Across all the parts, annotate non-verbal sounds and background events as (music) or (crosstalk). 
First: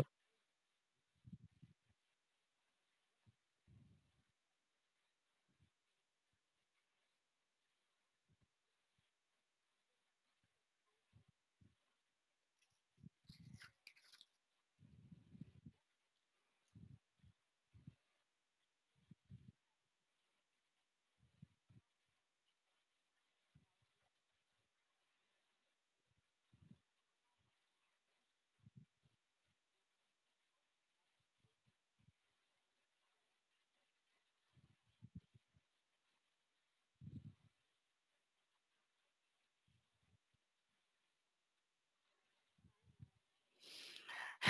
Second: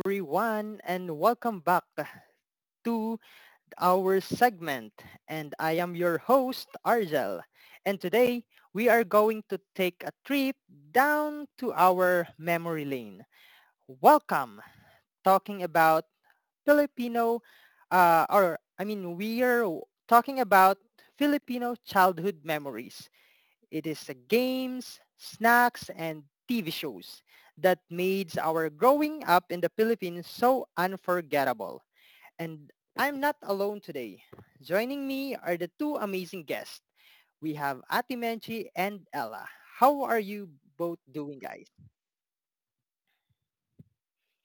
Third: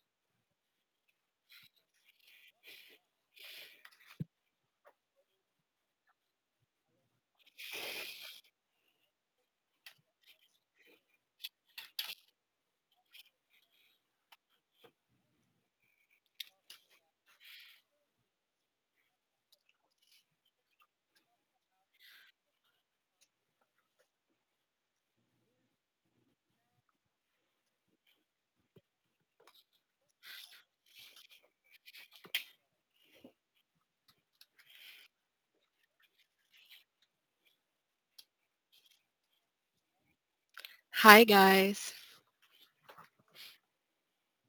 everyone, and welcome back to our segment. And I am your host, Argel. And today we are going to take a trip down to our memory lane. Welcome. Talking about Filipino, or I mean, we are talking about Filipino childhood memories. It is games, snacks, and TV shows that made our growing up in the Philippines so unforgettable. And I'm not alone today. Joining me are the two amazing guests. We have Ati Menchi and Ella. How are you both Hi doing, guys? guys.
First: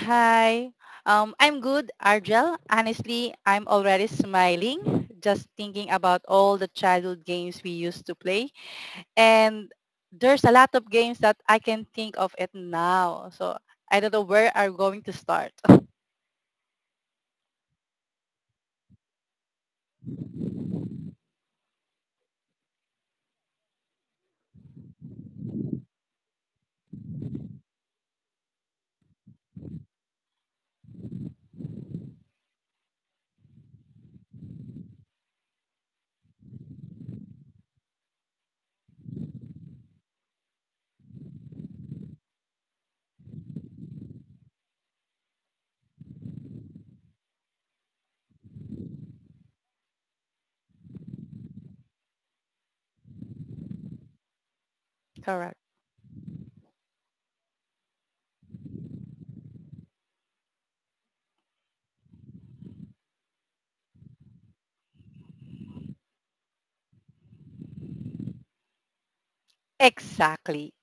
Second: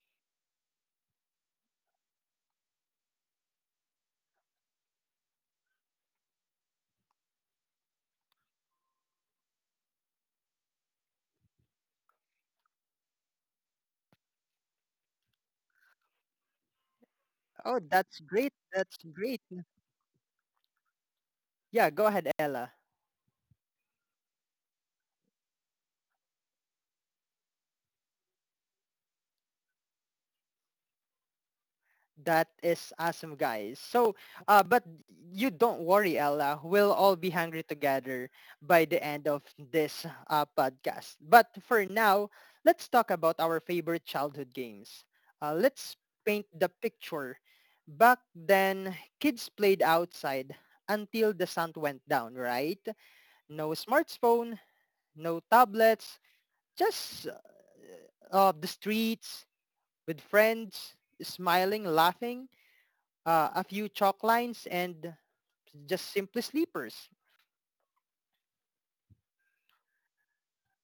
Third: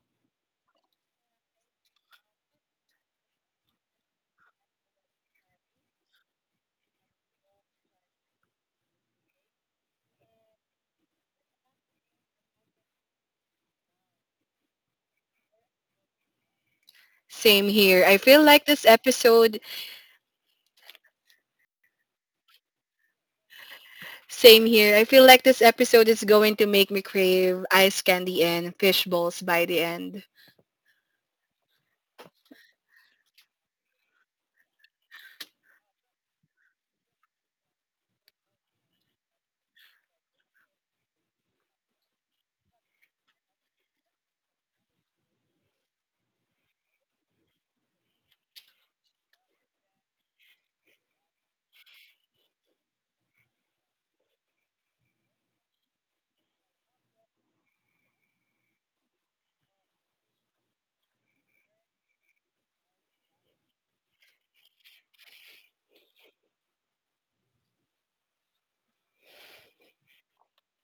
Hi. I'm good, Argel. Honestly, I'm already smiling just thinking about all the childhood games we used to play. And there's a lot of games that I can think of it now. So I don't know where are going to start. (laughs) Same Oh, here. I that's feel great. like this That's great. episode, Yeah, go ahead, Ella. Same here. I feel like this episode is going to make me crave ice candy and fish balls by the end. That is awesome, guys. So, but you don't worry, Ella. We'll all be hungry together by the end of this podcast. But for now, let's talk about our favorite childhood games. Let's paint the picture. Back then, kids played outside until the sun went down, right? No smartphone, no Correct. tablets, just the streets with friends, smiling, laughing, a few chalk lines and just simply sleepers. Exactly.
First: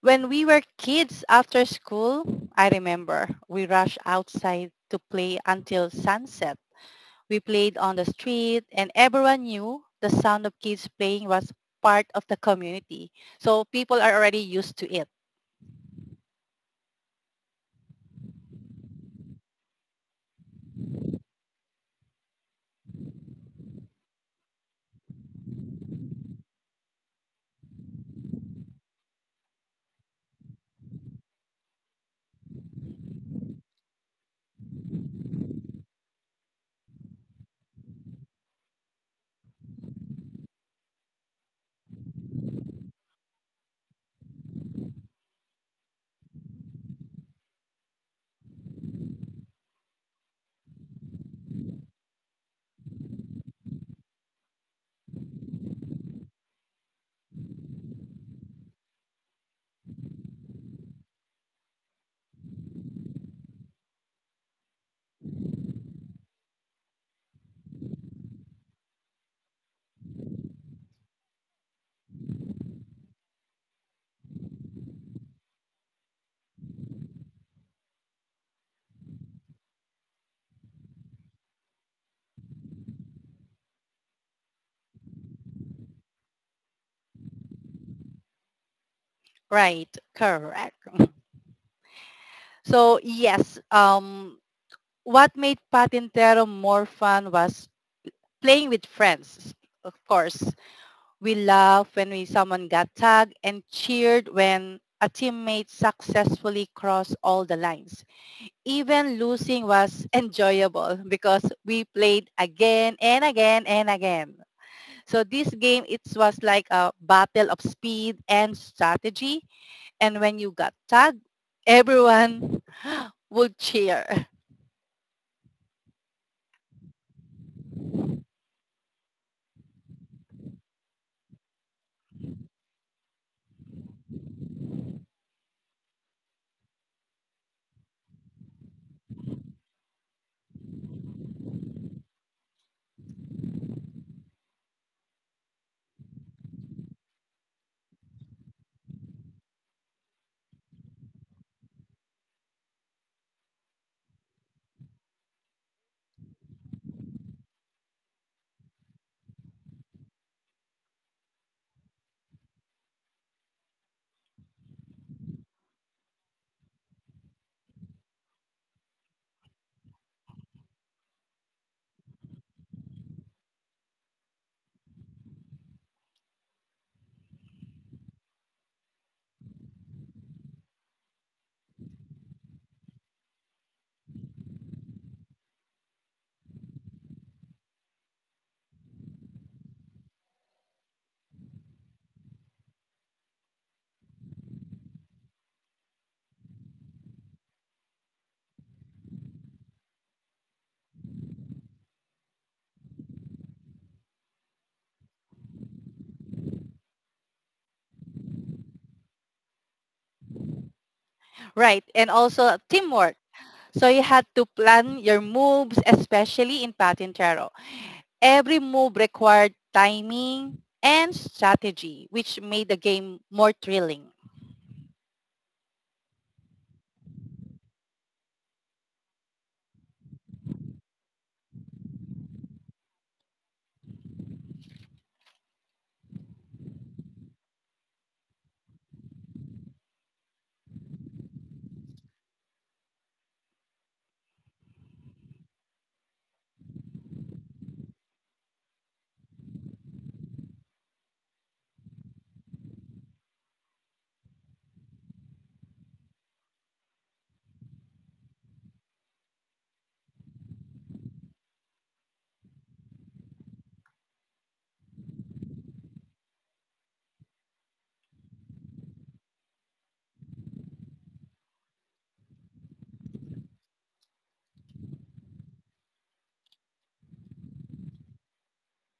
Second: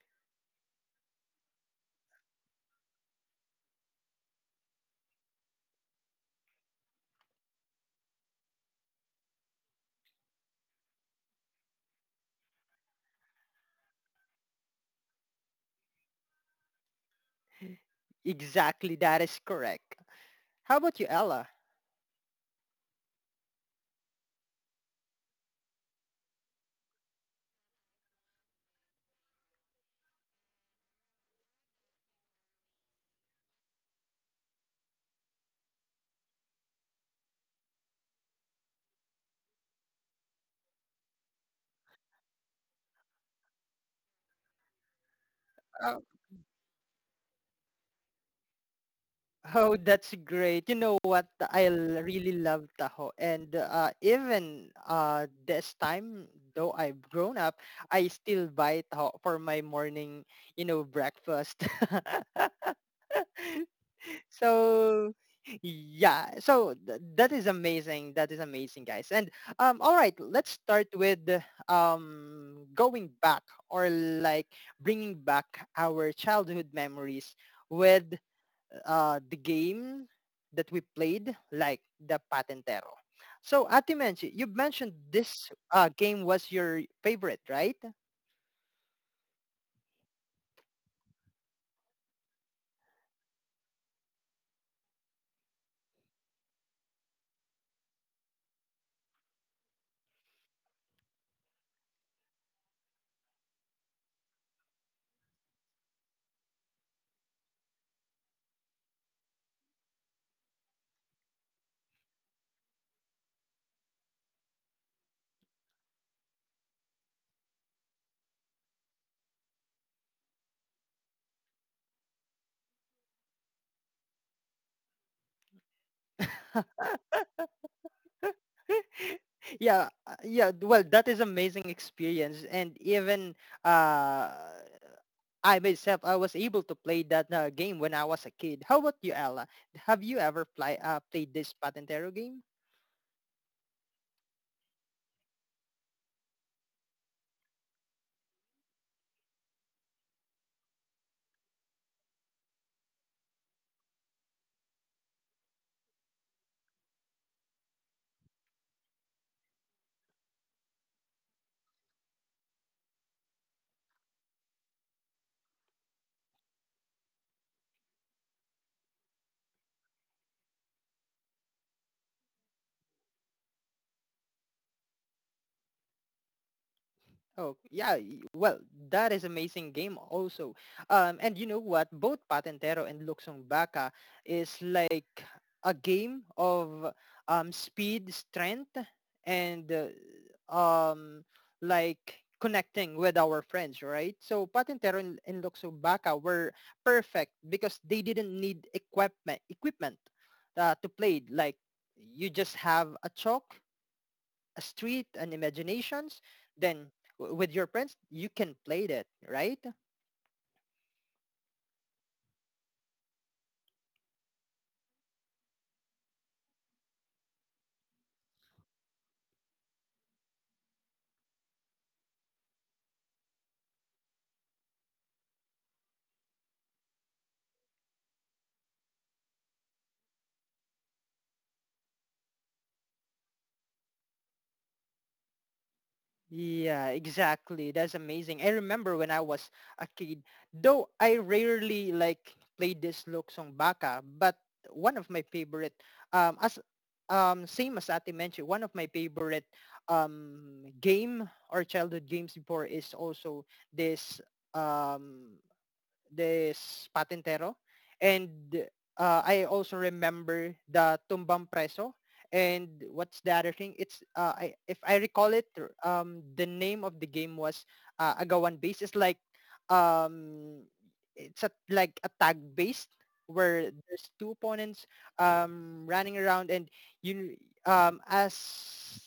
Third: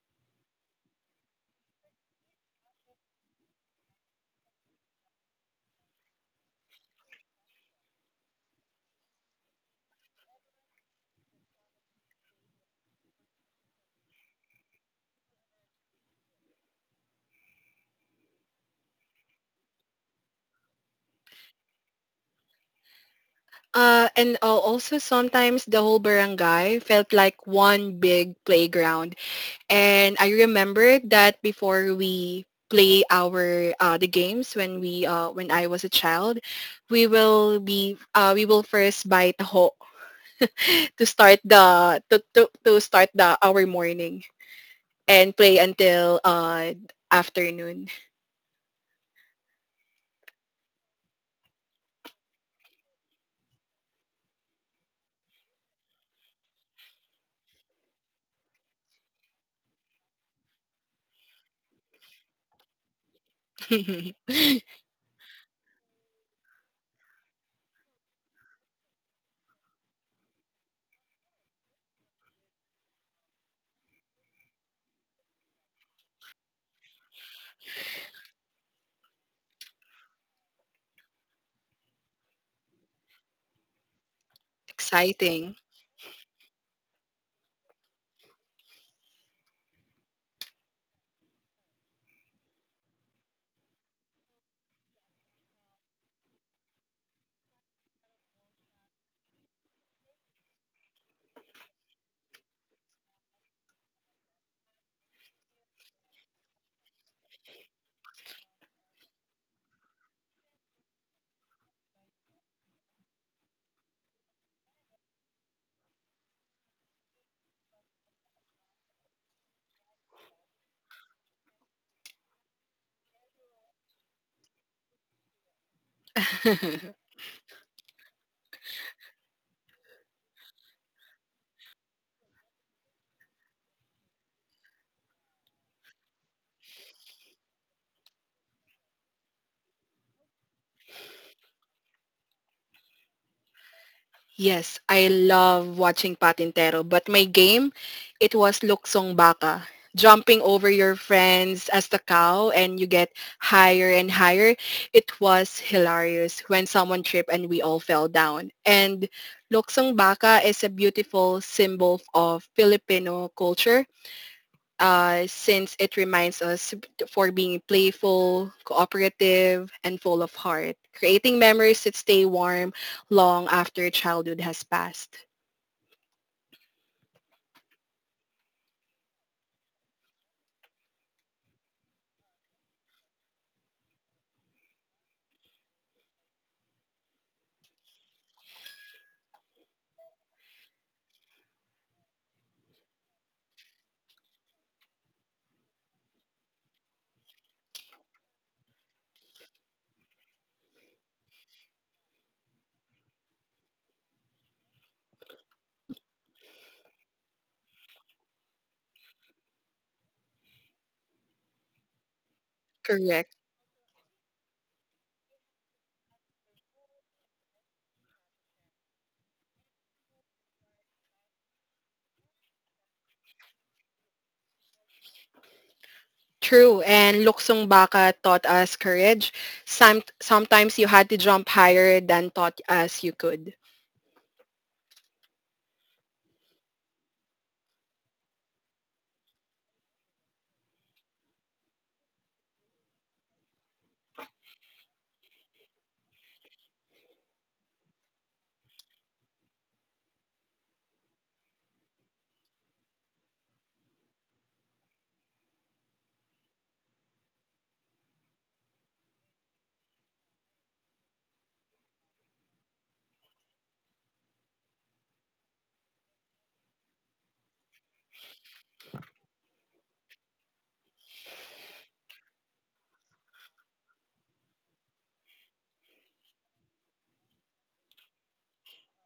When we were kids after school, I remember we rushed outside to play until sunset. We played on the street and everyone knew the sound of kids playing was part of the community. So people are already used to it. Exactly, that is correct. How about you, Ella? And also sometimes the whole barangay felt like one big playground. And I remember that before we play our the games when I was a child, we will first buy taho (laughs) to start the our morning. And play Oh, until afternoon. oh, that's great. You know what? I really love Tahoe. And even this time, though I've grown up, I still buy Tahoe for my morning, breakfast. (laughs) (laughs) So yeah, that is amazing. That is amazing, guys. And all right, let's start with going back, or like bringing back our childhood memories with the game that we played, like the Patentero. So, Ati, mentioned you mentioned this Exciting. Game was your favorite, right? Right. Correct. (laughs) So yes, what made Patintero more fun was playing with friends. Of course, we laughed when we someone got tagged and cheered when a teammate successfully crossed all the lines. Even losing was enjoyable because we played again and again and again. So this game, it was like a battle of speed and strategy. And when you got tagged, everyone would cheer. (laughs) (laughs) (laughs) Yeah, yeah, well, that is amazing experience. And even uh I myself, I was able to play that game when I was a kid. How about you, Ella? Have you ever played this Patentero game? Yes, I love watching Patintero, but my game, it was Luksong Baka. Jumping over your friends as the cow and you get higher and higher. It was hilarious when someone tripped and we all fell down. And Luksong Baka is a beautiful symbol of Filipino culture since it reminds us for being playful, cooperative, and full of heart, creating memories that stay warm long after childhood has passed. Oh, yeah. Well, that is amazing game also. And you know what? Both Patentero and Luxong Baka is like a game of speed, strength, and um, like connecting with our friends, right? So Patentero and Luxong Baka were perfect because they didn't need equipment to play. Like you just have a chalk, a street, and imaginations, then with your friends, you can play that, right? Right. And also teamwork. Correct. So you had to plan your moves, especially in Patintero. Every move required timing and strategy, which made the game more thrilling. True. And Luksong Baka taught us courage. Sometimes you had to jump higher than thought as you could. Yeah, exactly. That's amazing. I remember when I was a kid, though I rarely like played this Luksong Baka. But one of my favorite, as same as Ate mentioned, one of my favorite game or childhood games before is also this um this Patentero. And I also remember the Tumbang Preso. And what's the other thing? If I recall it, the name of the game was Agawan Base. It's um, like a tag based where there's two opponents running around, and you um, as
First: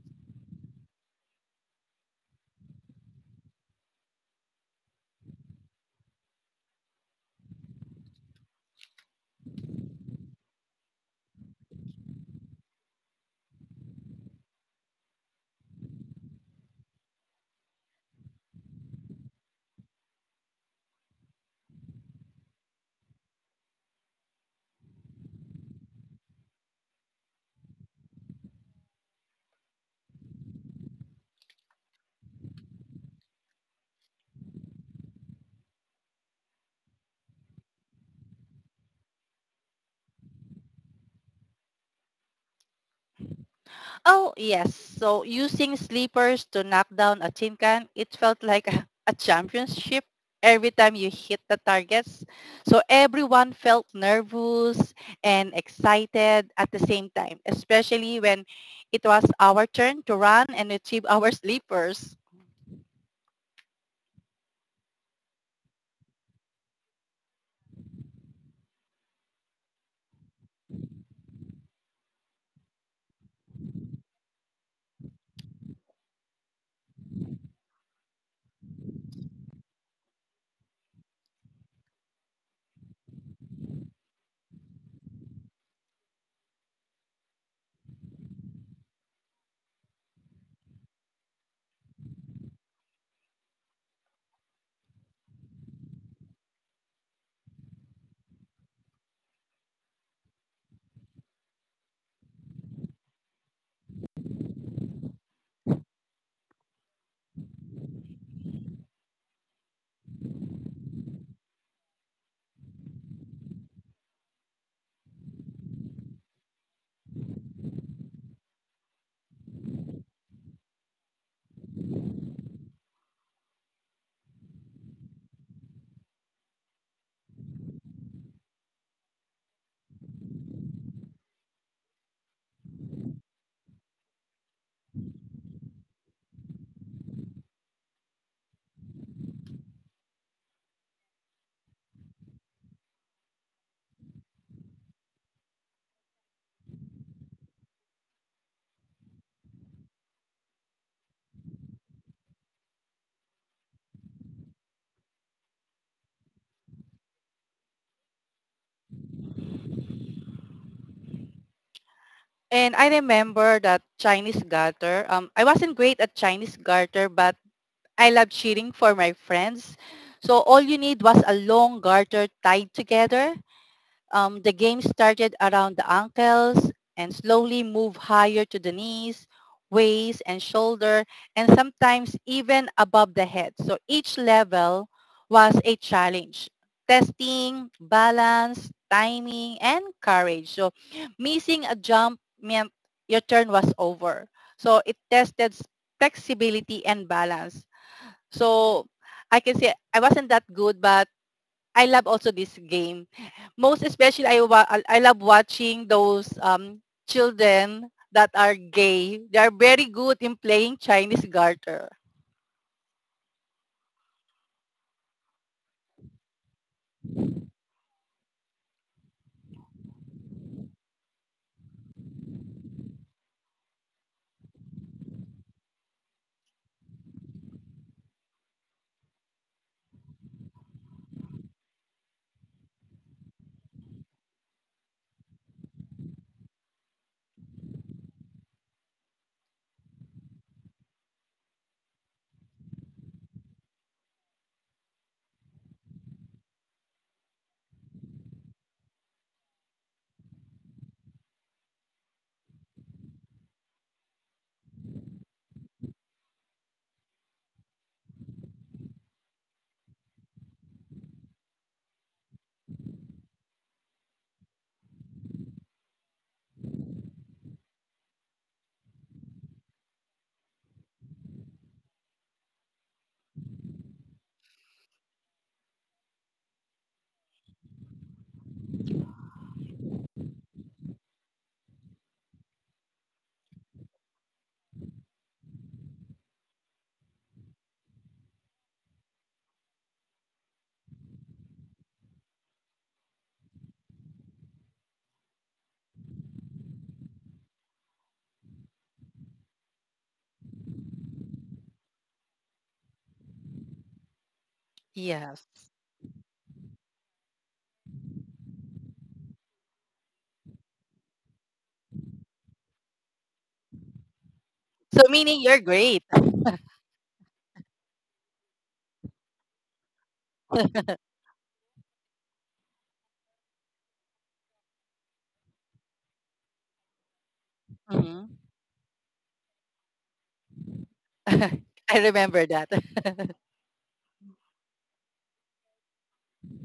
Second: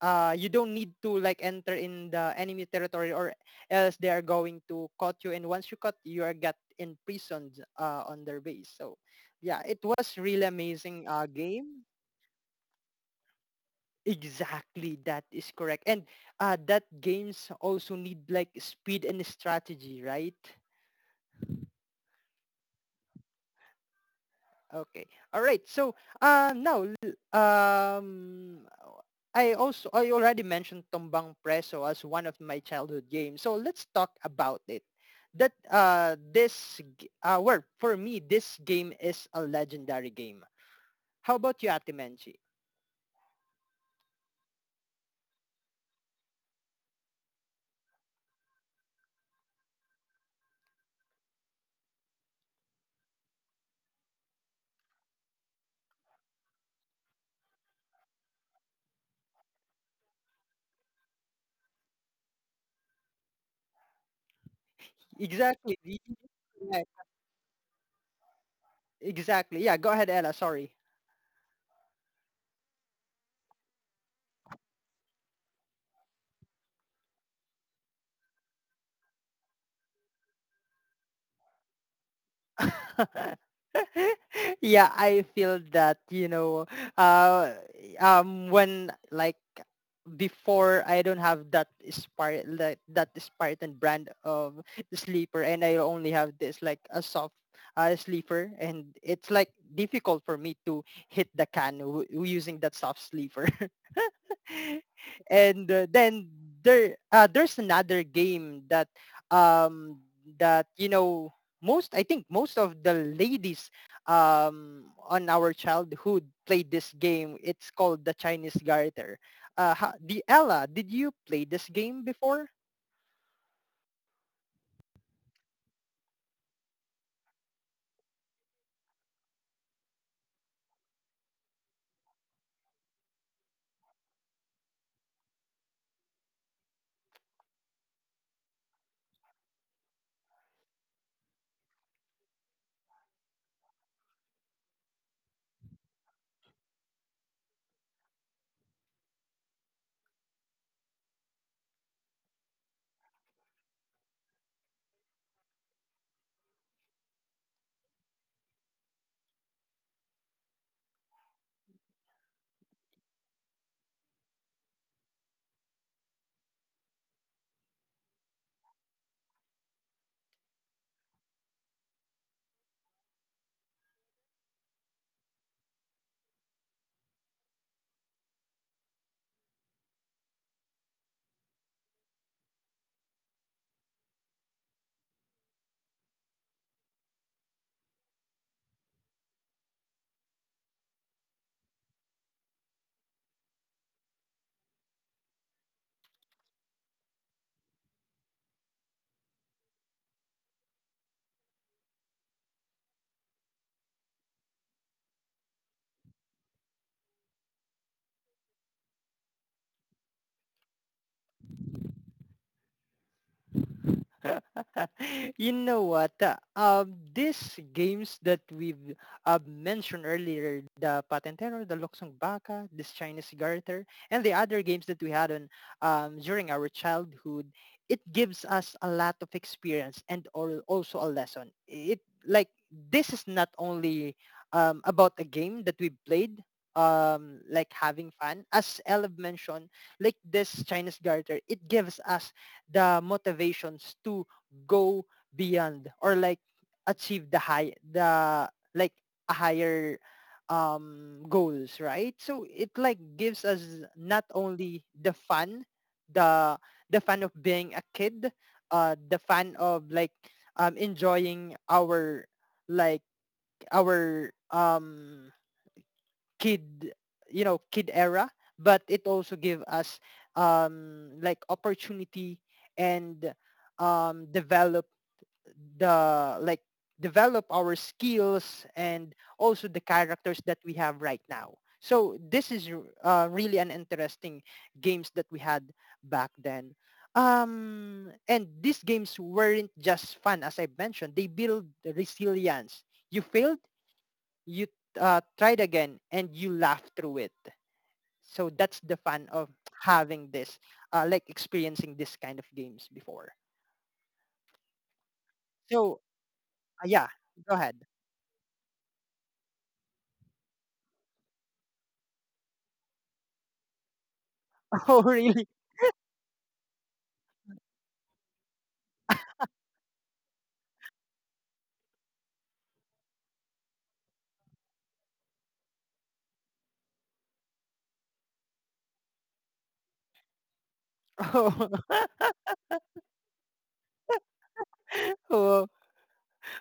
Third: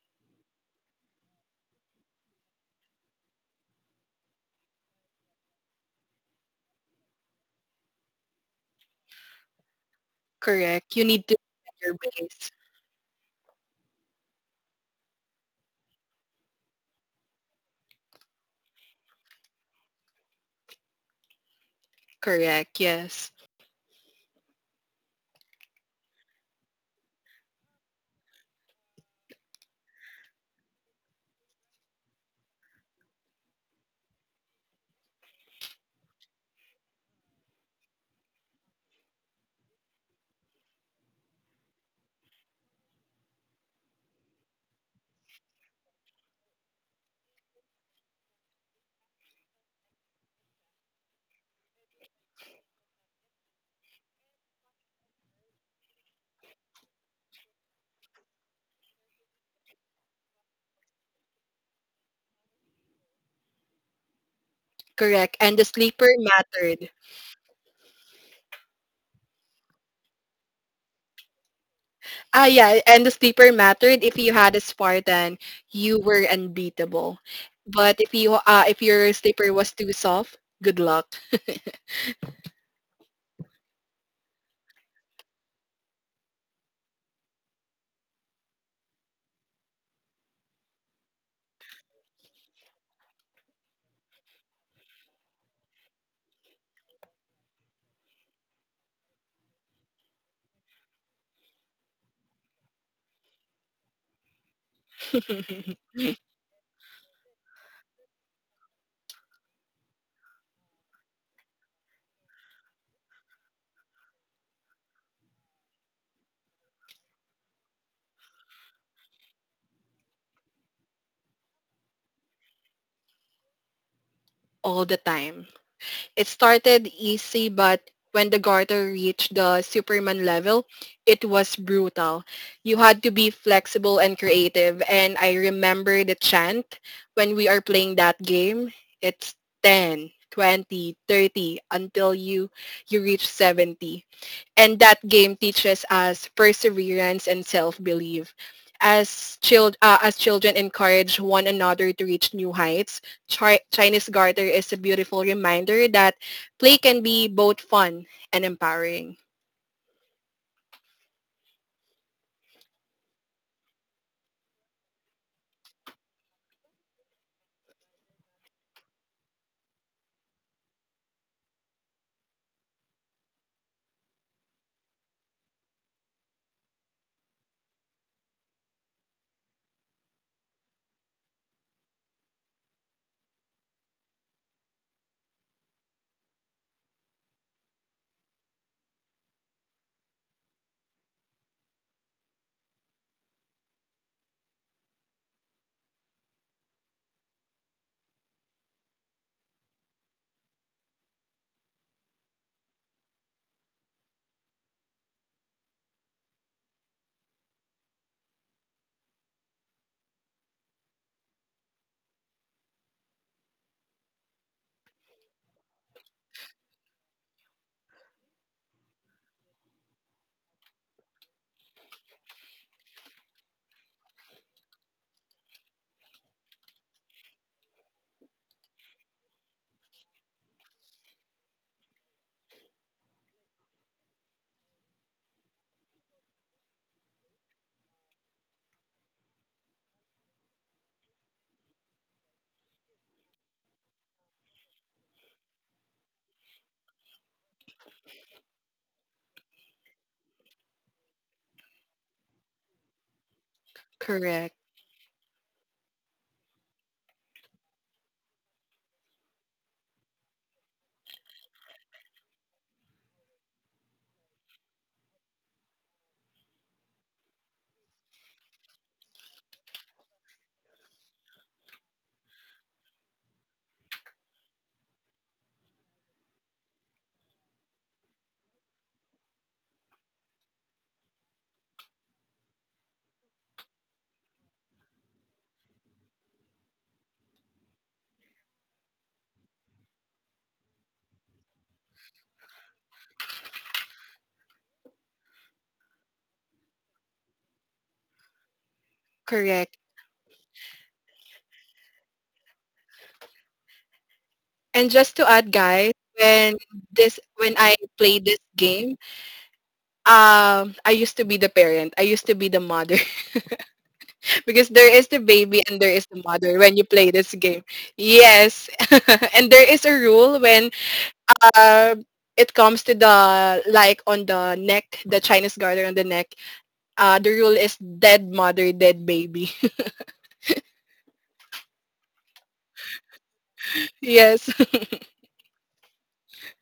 you don't need to like enter in the enemy territory, or else they are going to cut you. And once you cut, you are get imprisoned on their base. So yeah, it was really Correct. You amazing need to set game. your base. Exactly, that is correct. And that games also need like speed and strategy, right? Correct. Yes. Okay. All right. So, now, I already mentioned Tombang Preso as one of my childhood games. So let's talk about it. Well, for me, this game is a legendary game. How about you, Ate Menchi? Oh, yes. So using sleepers to knock down a tin can, it felt like a, (laughs) a championship every time you hit the targets. So everyone felt nervous and excited at the same time, especially when it was our turn to run and retrieve our sleepers. Correct. And the Exactly. (laughs) Sleeper yeah, mattered. exactly. Yeah. Go ahead, Ella. Sorry. Yeah, and the sleeper mattered. If you had a Spartan, you were unbeatable. But if your sleeper was too soft, good luck. (laughs) (laughs) yeah, I feel that, uh, when like before I don't have that Spart like that Spartan brand of sleeper, and I only have this like a soft sleeper, and it's like difficult for me to hit the can using that soft sleeper. (laughs) And (laughs) then there's another game that um that you know most I think most of the ladies on our childhood played this game. It's called the Chinese Garter. Ha- the Ella, did you play this game before? All the time. It started easy, but when the garter reached the Superman level, it was brutal. You had to be flexible and creative. And I remember the chant when we are playing that game. It's 10, 20, 30 until you reach 70. And that game teaches us perseverance and self-belief. As children encourage one another to reach new heights, Chinese Garter is a beautiful reminder that play can be both fun and empowering. And I remember that Chinese garter. I wasn't great at Chinese garter, but I loved cheering for my friends. So all you need was a long garter tied together. The game started around the ankles and slowly moved higher to the knees, waist, and shoulder, and sometimes even above the head. So each level was a challenge. Testing, balance, timing, and courage. So missing a jump meant your turn was over. So it tested flexibility and balance. So I can say I wasn't that good, but I love also this game. Most especially, I love watching those children that are gay. They are very good in playing Chinese garter. (laughs) You know what? These games that we've mentioned earlier, the Patentero, the Luxong Baka, this Chinese Garter, and the other games that we had on during our childhood, it gives us a lot of experience, and or also a lesson. It like This is not only about a game that we played, like having fun. As Elv mentioned, like this Chinese garter, it gives us the motivations to go beyond, or like achieve the high the like a higher goals, right? So it like gives us not Correct. only the fun, the the fun of being a kid, the fun of like enjoying our like our kid you know kid era. But it also give us, like, opportunity, and develop the like develop our skills and also the characters that we have right now. So this is really an interesting games that we had back then. And these games weren't just fun. As I mentioned, they build resilience. You failed, you tried again, and you laughed through it. So that's the fun of Correct. having this, like experiencing this kind of games before. And just to Yes. add, guys, So when yeah, go when ahead. I played this game, I used to be the parent. I used to be the mother, because (laughs) there So Oh, is the meaning really? you're baby and there great. is the mother when you play this game. Yes. (laughs) And there is a rule when uh, it comes to the like on the neck, the Chinese garter on the neck. The rule is dead Mhm. mother, dead baby. (laughs) (laughs) I remember that. (laughs) (laughs) Yes. Oh.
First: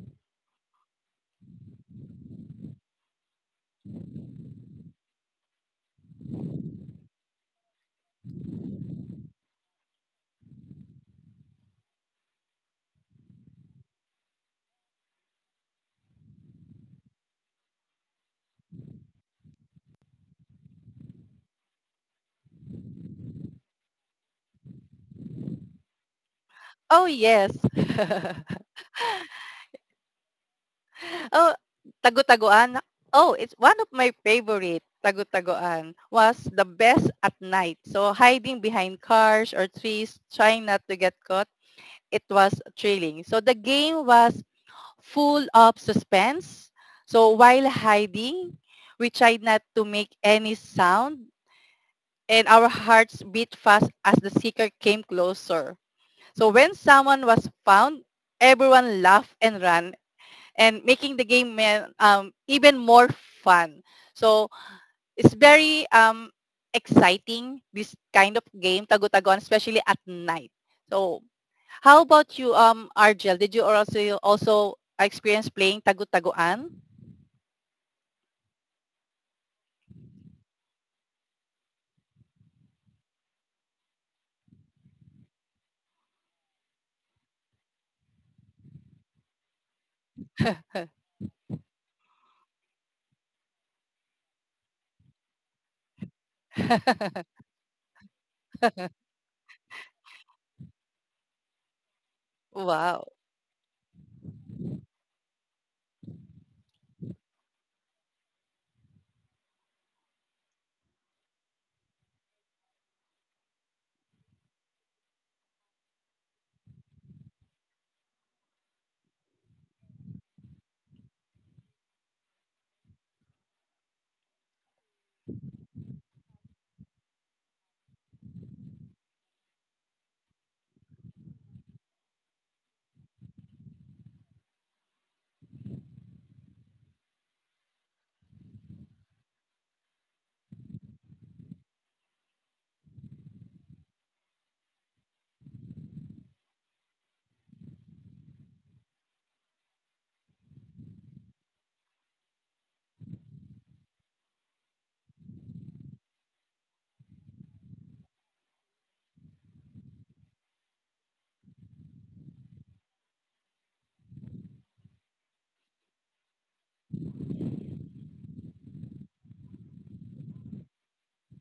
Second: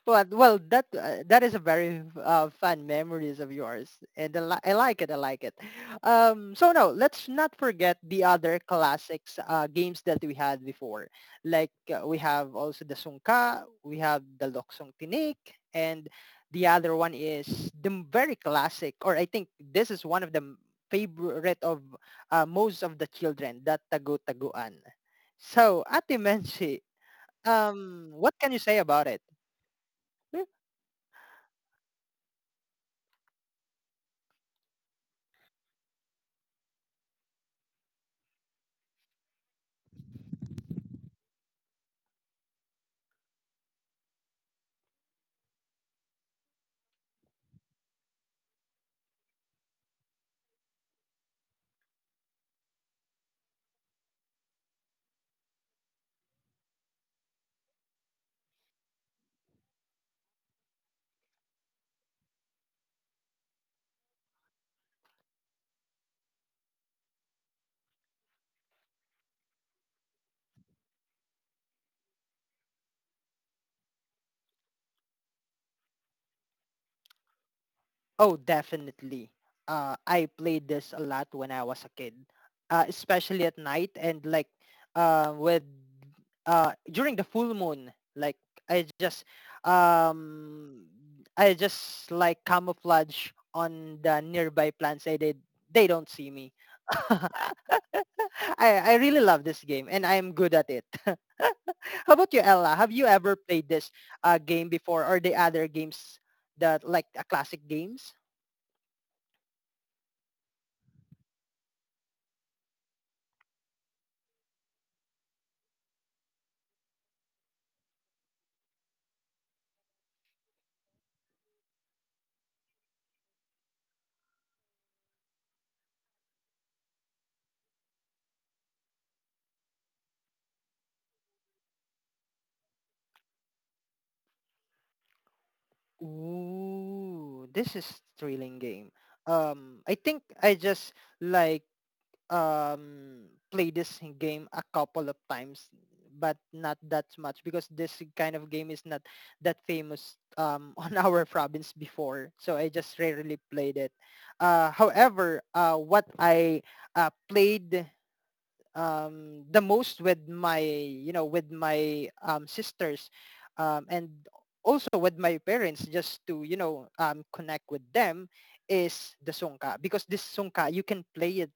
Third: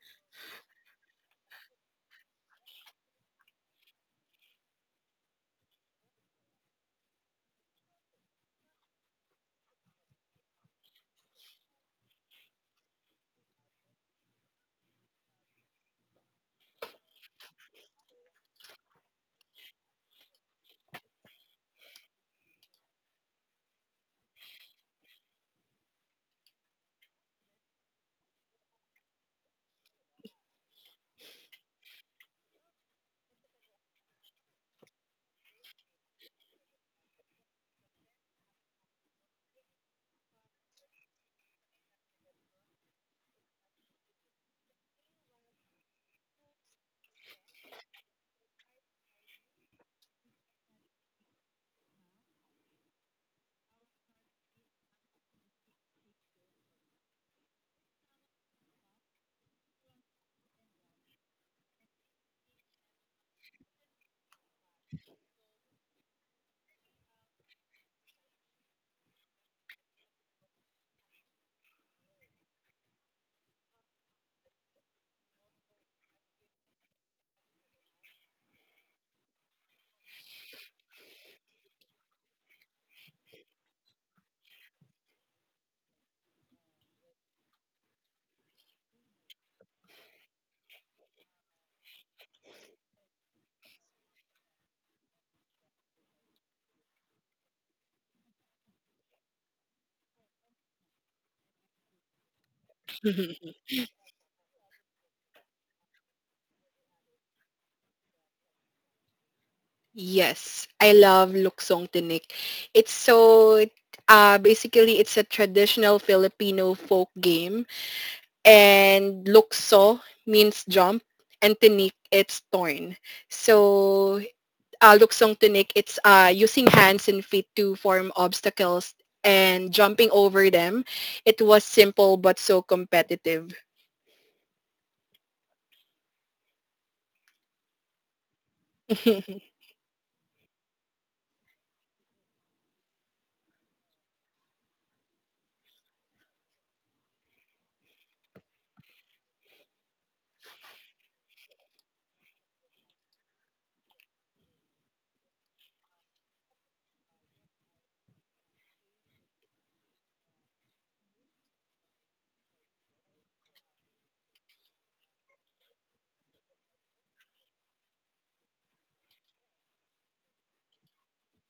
Well, that is a very fun memories of yours, and I like it. I like it. So no, let's not forget the other classics games that we had before. Like we have also the Sungka, we have the Loksong Tinik, and the other one is very classic, or I think this is one of the favorite of most of the children, that Tagu-Taguan. So, Ate Menchi, Oh yes. What can you (laughs) say about it? Oh, tagu-taguan. Oh, it's one of my favorite. Tagu-taguan was the best at night. So hiding behind cars or trees, trying not to get caught, it was thrilling. So the game was full of suspense. So while hiding, we tried not to make any sound and our hearts beat fast as the seeker came closer. So when someone was found, everyone laughed and ran and making the game even more fun. So it's very exciting, this kind of game, tagutagon, especially at night. So how about you, Argel? Did you also also experience playing tagu-taguan? Oh, definitely. I played this a lot when I was a kid, especially at night, and like with during the full moon. Like I just um, I just like camouflage on the nearby plants. I did. They don't see me. (laughs) (laughs) I really love this game and I'm good at it. (laughs) How about you, Ella? Have you Wow. ever played (laughs) this game before, or the other games that like classic games? Yes. I love Luksong Tinik. It's so basically it's a traditional Filipino folk game, and lukso means jump and tinik it's torn. So Luksong Tunik, it's using hands and feet to form obstacles and jumping over them. It was simple but so competitive. Ooh, this is thrilling game. (laughs) I think I just like um play this game a couple of times, but not that much because this kind of game is not that famous (laughs) on our province before. So I just rarely played it. However, what I played the most with my sisters, and also with my parents, just to, connect with them, is the songka, because this songka you can play it,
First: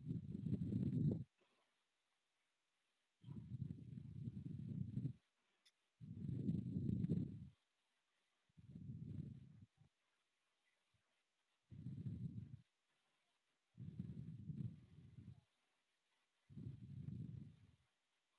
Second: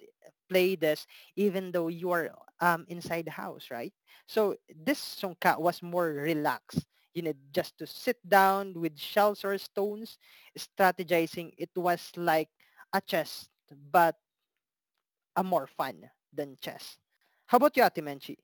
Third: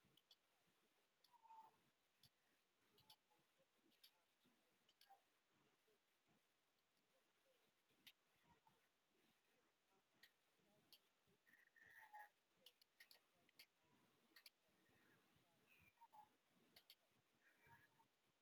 play this even though you are inside the house, right? So this songka was more relaxed, just to sit down with shells or stones, strategizing. It was like a chess, but a more fun than chess. How about you, Ate Menchi?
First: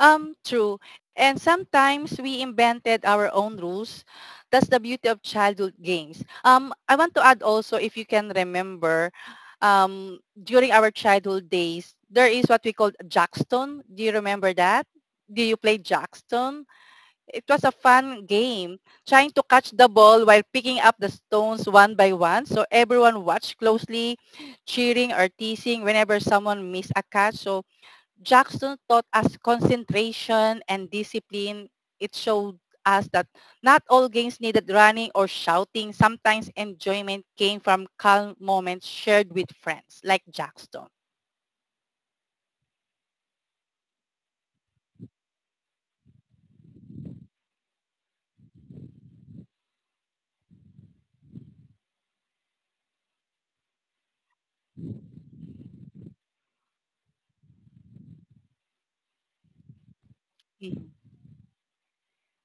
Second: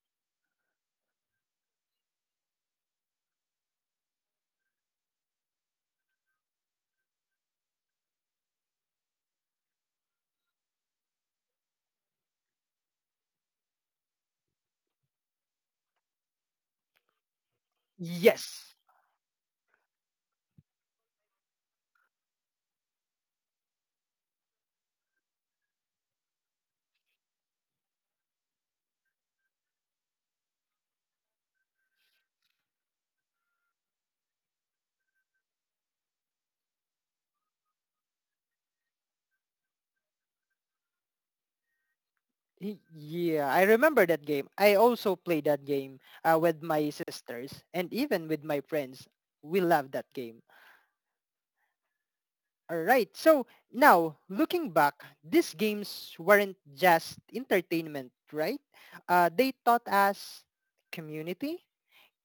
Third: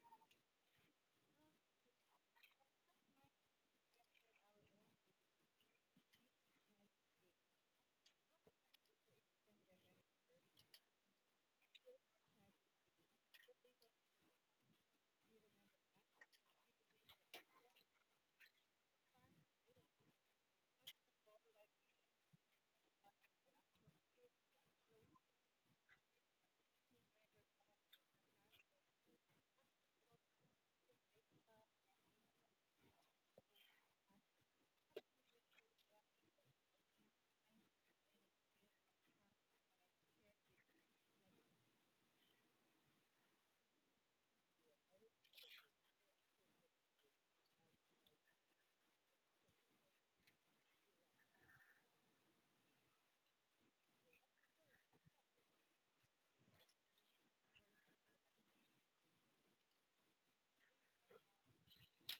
True. And sometimes we invented our own rules. That's the beauty of childhood games. I want to add also, if you can remember, during our childhood days, there is what we called Jackstone. Do you remember that? Do you play Jackstone? It was a fun game, Yes. trying to catch the ball while picking up the stones one by one. So everyone watched closely, cheering or teasing whenever someone missed a catch. So Jackson taught us concentration and discipline. It showed us that not all games needed running or shouting. Sometimes enjoyment came from calm moments shared with friends, like Jackson. Yeah, I remember that game. I also play that game with my sisters and even with my friends. We love that game. All right. So now, looking back, these games weren't just entertainment, right? They taught us Mhm. community,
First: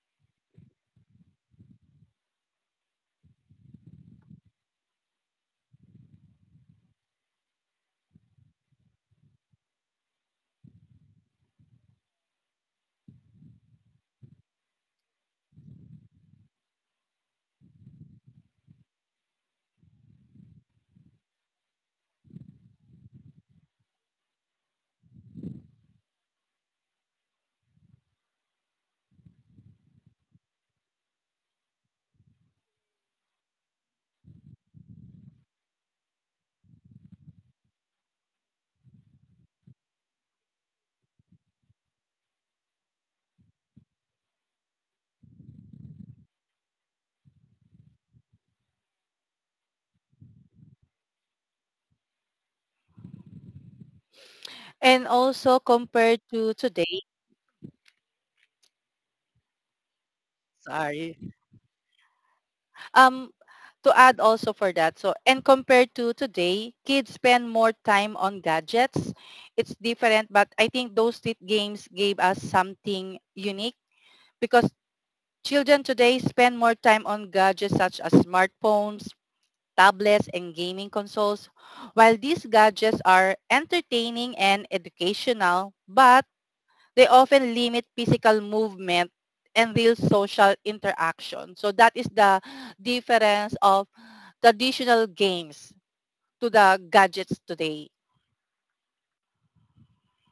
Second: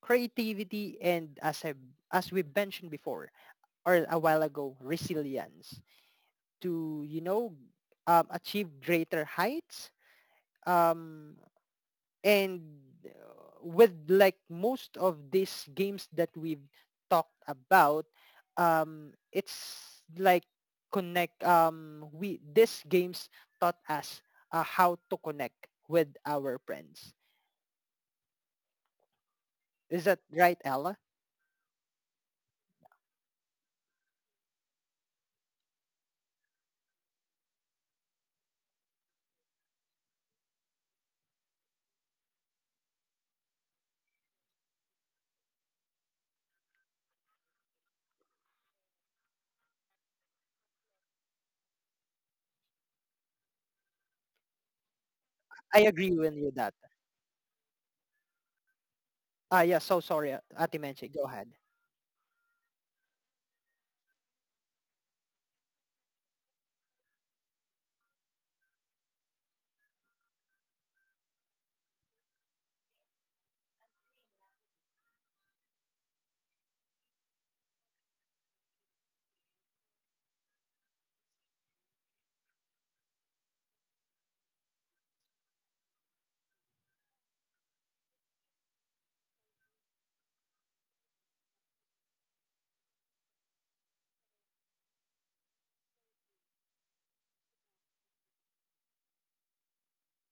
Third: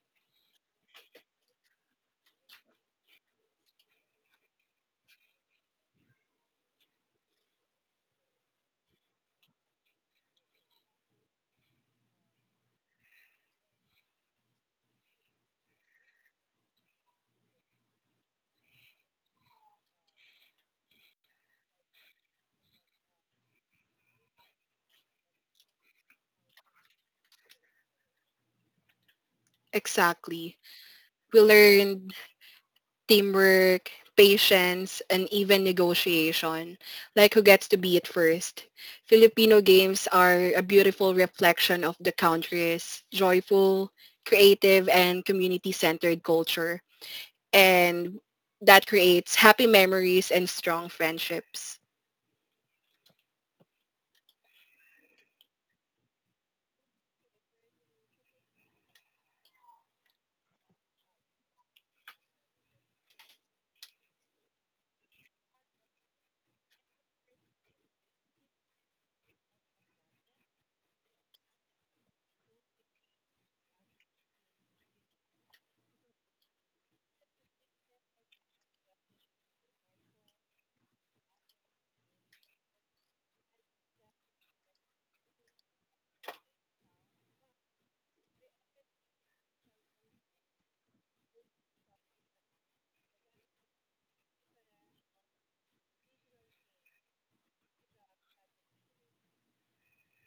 creativity, and, as we mentioned before or a while ago, resilience. To achieve greater heights. Um, and uh, with like most of these games that we've talked about, it's like connect. We these games taught us how to connect with our friends. Is that Exactly. right, Ella? We learned teamwork, patience, and even negotiation, like who gets to be it first. Filipino games are a beautiful reflection of the country's joyful, creative, and community-centered culture. And that creates happy memories and strong friendships. And also I compared agree with to you that. today, Ah, yeah, so sorry, Ate sorry, Menche, go ahead. um to add also for that, so and compared to today, kids spend more time on gadgets. It's different, but I think those lit games gave us something unique because children today spend more time on gadgets such as smartphones, tablets and gaming consoles. While these gadgets are entertaining and educational but they often limit physical movement and real social interaction. So that is the difference of traditional games to the gadgets today.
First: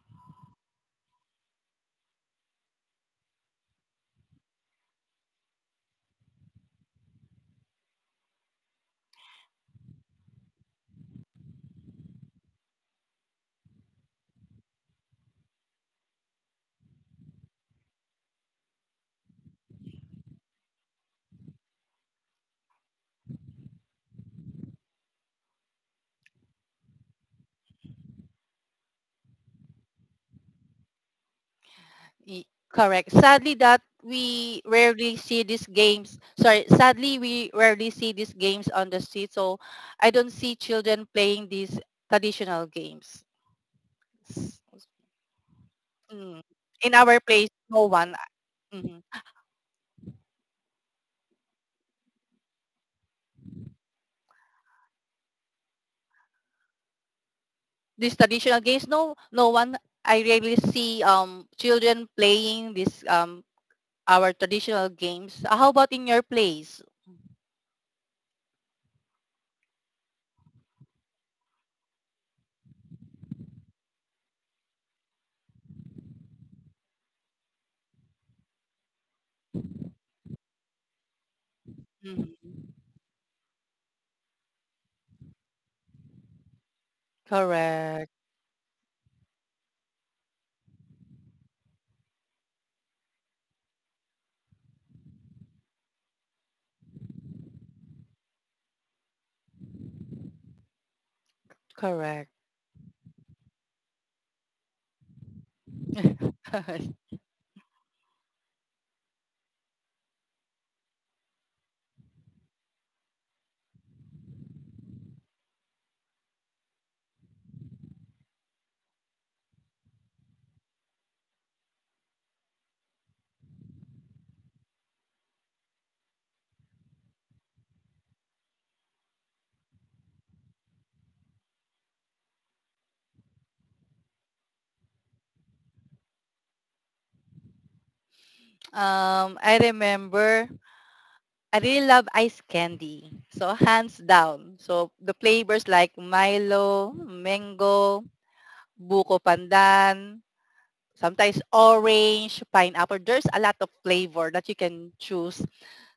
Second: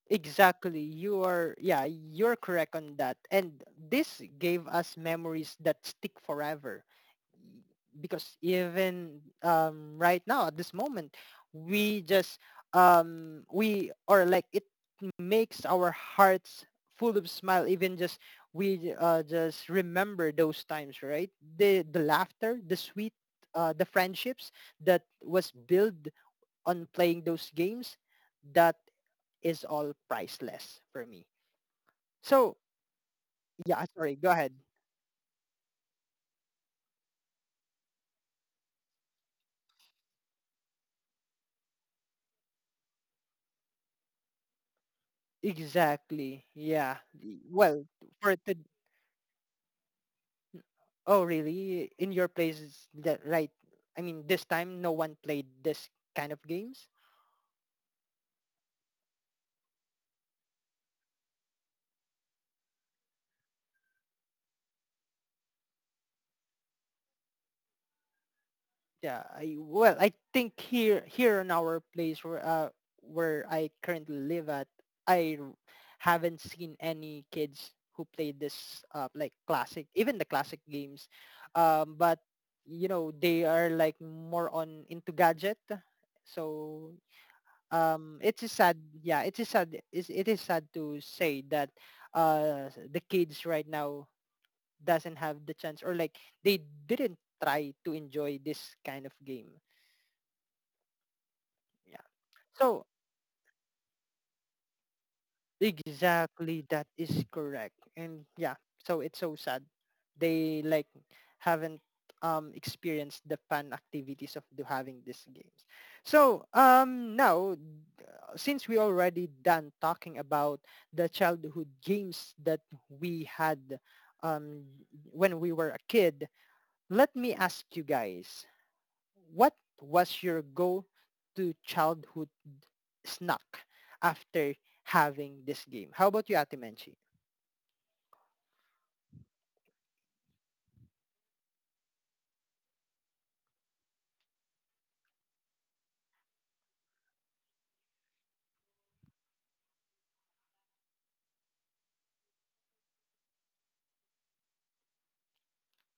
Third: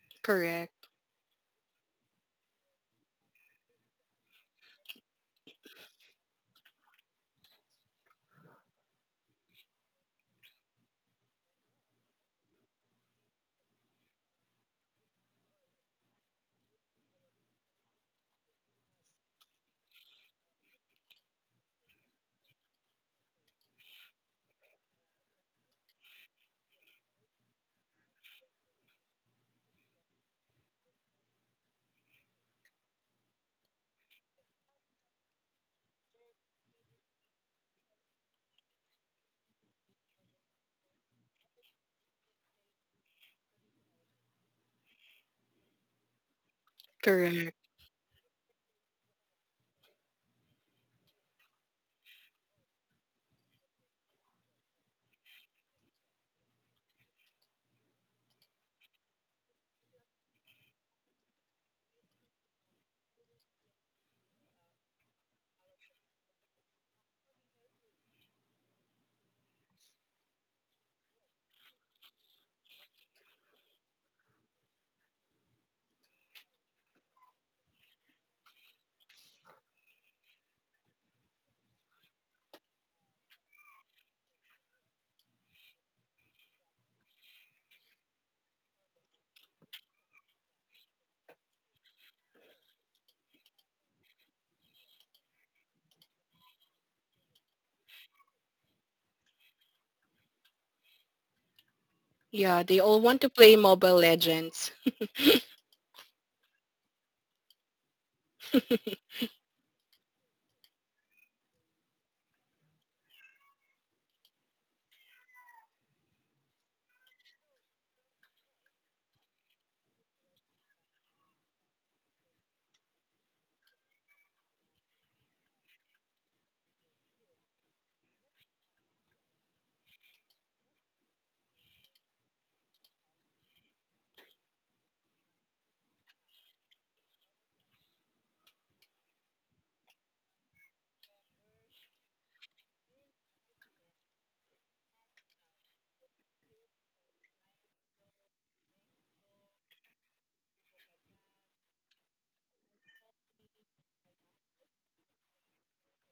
Exactly. Correct, Yeah, you're correct on that. And this gave us memories that stick forever. Because even right now, at this moment, we just, we, or like it makes our hearts full of smile, even just remember those times, right? The laughter, the sweet, the friendships that was built on playing those games, that is all priceless for me. Y- So Correct. Sadly, that yeah, sorry, go ahead. we rarely see these games. Sorry, sadly, we rarely see these games on the street. So I don't see children playing these traditional games. S- mm. Exactly. In Yeah. our correct. place, no Well, one. for the Mm-hmm. oh, really? In your place, that right? I mean, this time no one played this kind of games. These traditional games, no, no one. I rarely see children playing this our traditional games. How about in your place? Yeah, well, I think here in our place where I currently live at, I haven't seen any kids who played this, like, classic, even the classic games, but Mhm. They are like more on into gadget. So Correct, it's a sad yeah, it is sad. It is sad to say that the kids right now doesn't have the chance, or like they didn't try to enjoy this kind of game. Yeah. correct. Yeah, they So all want to play Mobile Legends. exactly, that (laughs) is correct. And yeah, so it's so sad. They like haven't experienced the fun activities of do having these games. So now since we already done talking about the childhood games that we had um when we were a kid, let me ask you guys, what was your go to childhood snack after having this game. How about you, Ate Menchi? I remember I really love ice candy. So hands down. So the flavors like Milo, mango, buko pandan, sometimes orange, pineapple. There's a lot of flavor that you can choose.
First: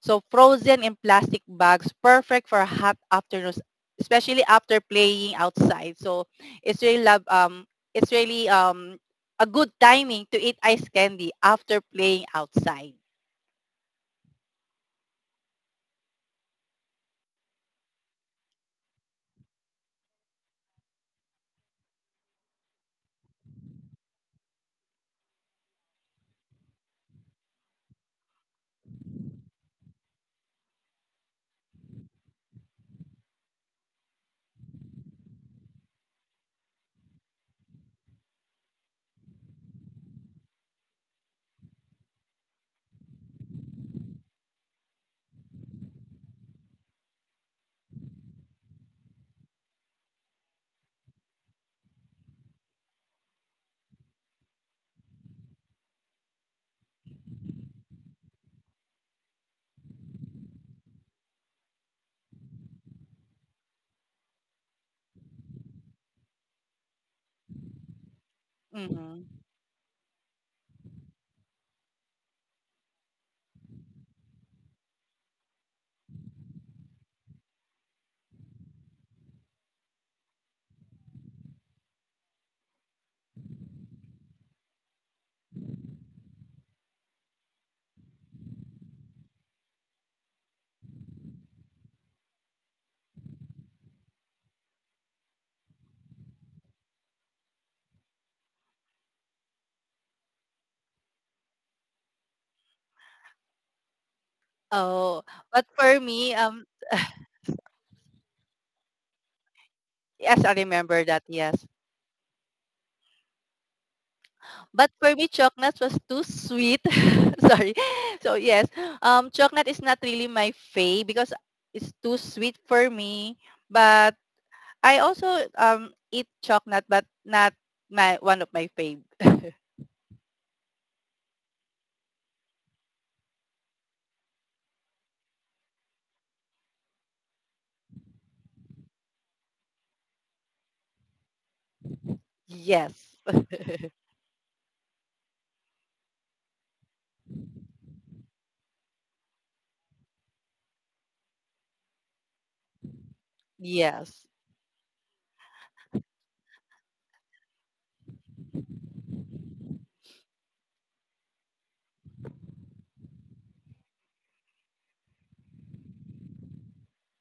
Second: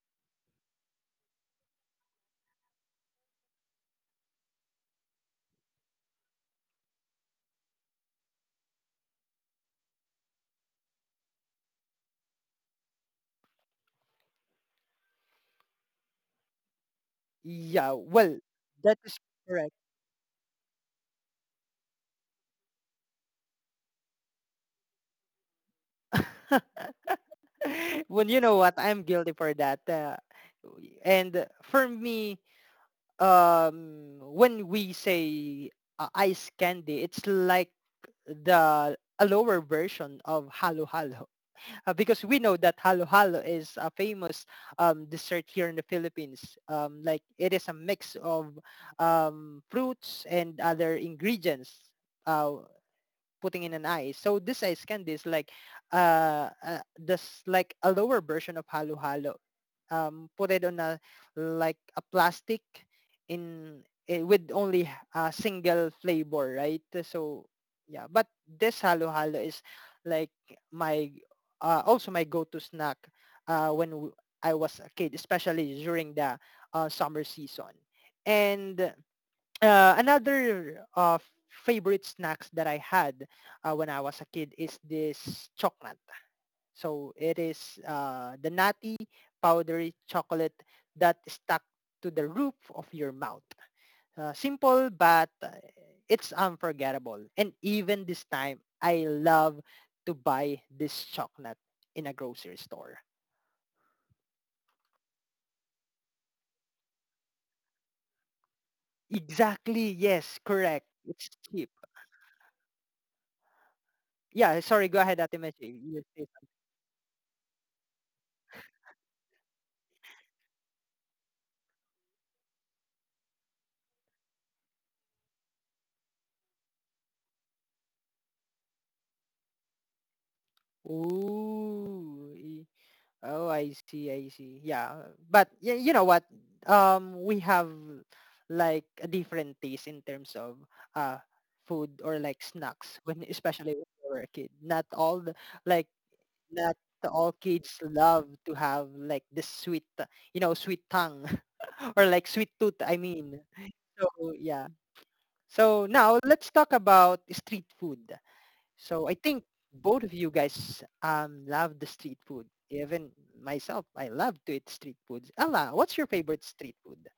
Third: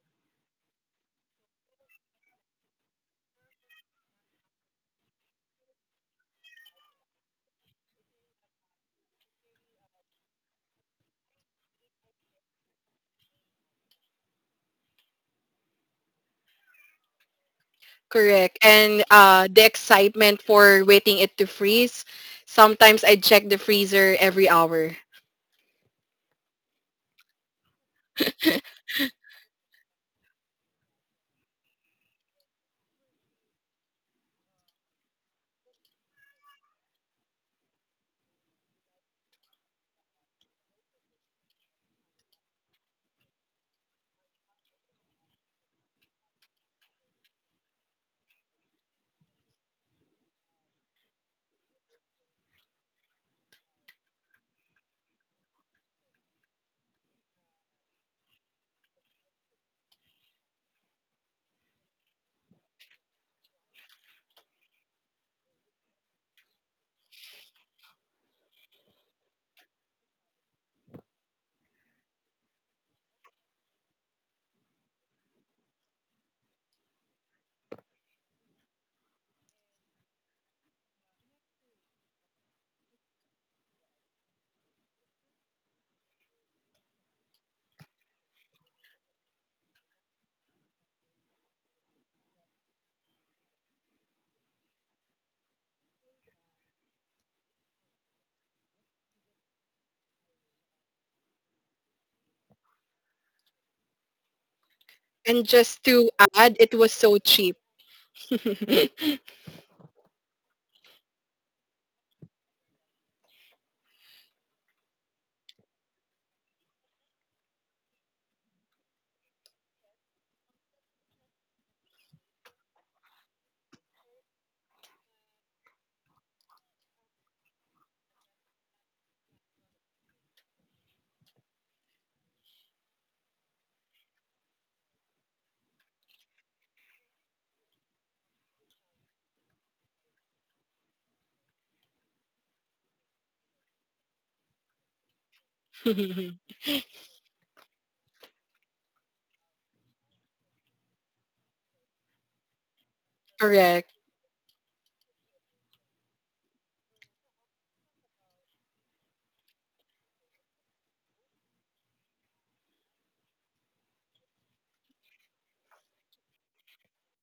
So frozen in plastic bags, perfect for hot afternoons, especially after playing outside. So it's really love, it's really a good timing to eat ice candy after playing outside. Yeah, well, Correct. that And is the correct. excitement for waiting it to freeze. Sometimes I check the freezer every hour. (laughs) Well, you know what? I'm guilty for that. And for me, when we say ice candy, it's like the a lower version of halo halo. Because we know that halo-halo is a famous dessert here in the Philippines. Like it is a mix of fruits and other ingredients uh, putting in an ice. So this ice candy is like this like a lower version of halo halo. Put it on a like a plastic in with only a single flavor, right? So yeah, but this halo halo Hmm. is like my also my go-to snack when I was a kid, especially during the summer season. And another favorite snacks that I had when I was a kid is this chocolate. So it is the nutty powdery chocolate that is stuck to the roof of your mouth. Simple, but it's unforgettable. And even this time, I love to buy this chocolate in a grocery store. And Oh, just to but for add, it me, was so cheap. (laughs) Exactly. Yes, yes, correct. I It's remember that. cheap. Yes, Yeah, sorry. Go but ahead, for Ate me, Meche. chocolate You was say too sweet. (laughs) Sorry. So yes, chocolate is not really my fave because it's too sweet for me. But I also eat chocolate, but not my one of my fave. something. Ooh. Oh, I see, I see. Yeah, but you know what? We have like a different taste in terms of uh food or like snacks when Yes, especially when we were a kid. Not all the, like not all kids love to have like the sweet, sweet tongue (laughs) or like sweet tooth. I mean, Correct. so yes. yeah. So now let's talk about street food. So I think both of you guys love the street food. Even myself, I love to eat street foods. Ella, what's your favorite street food?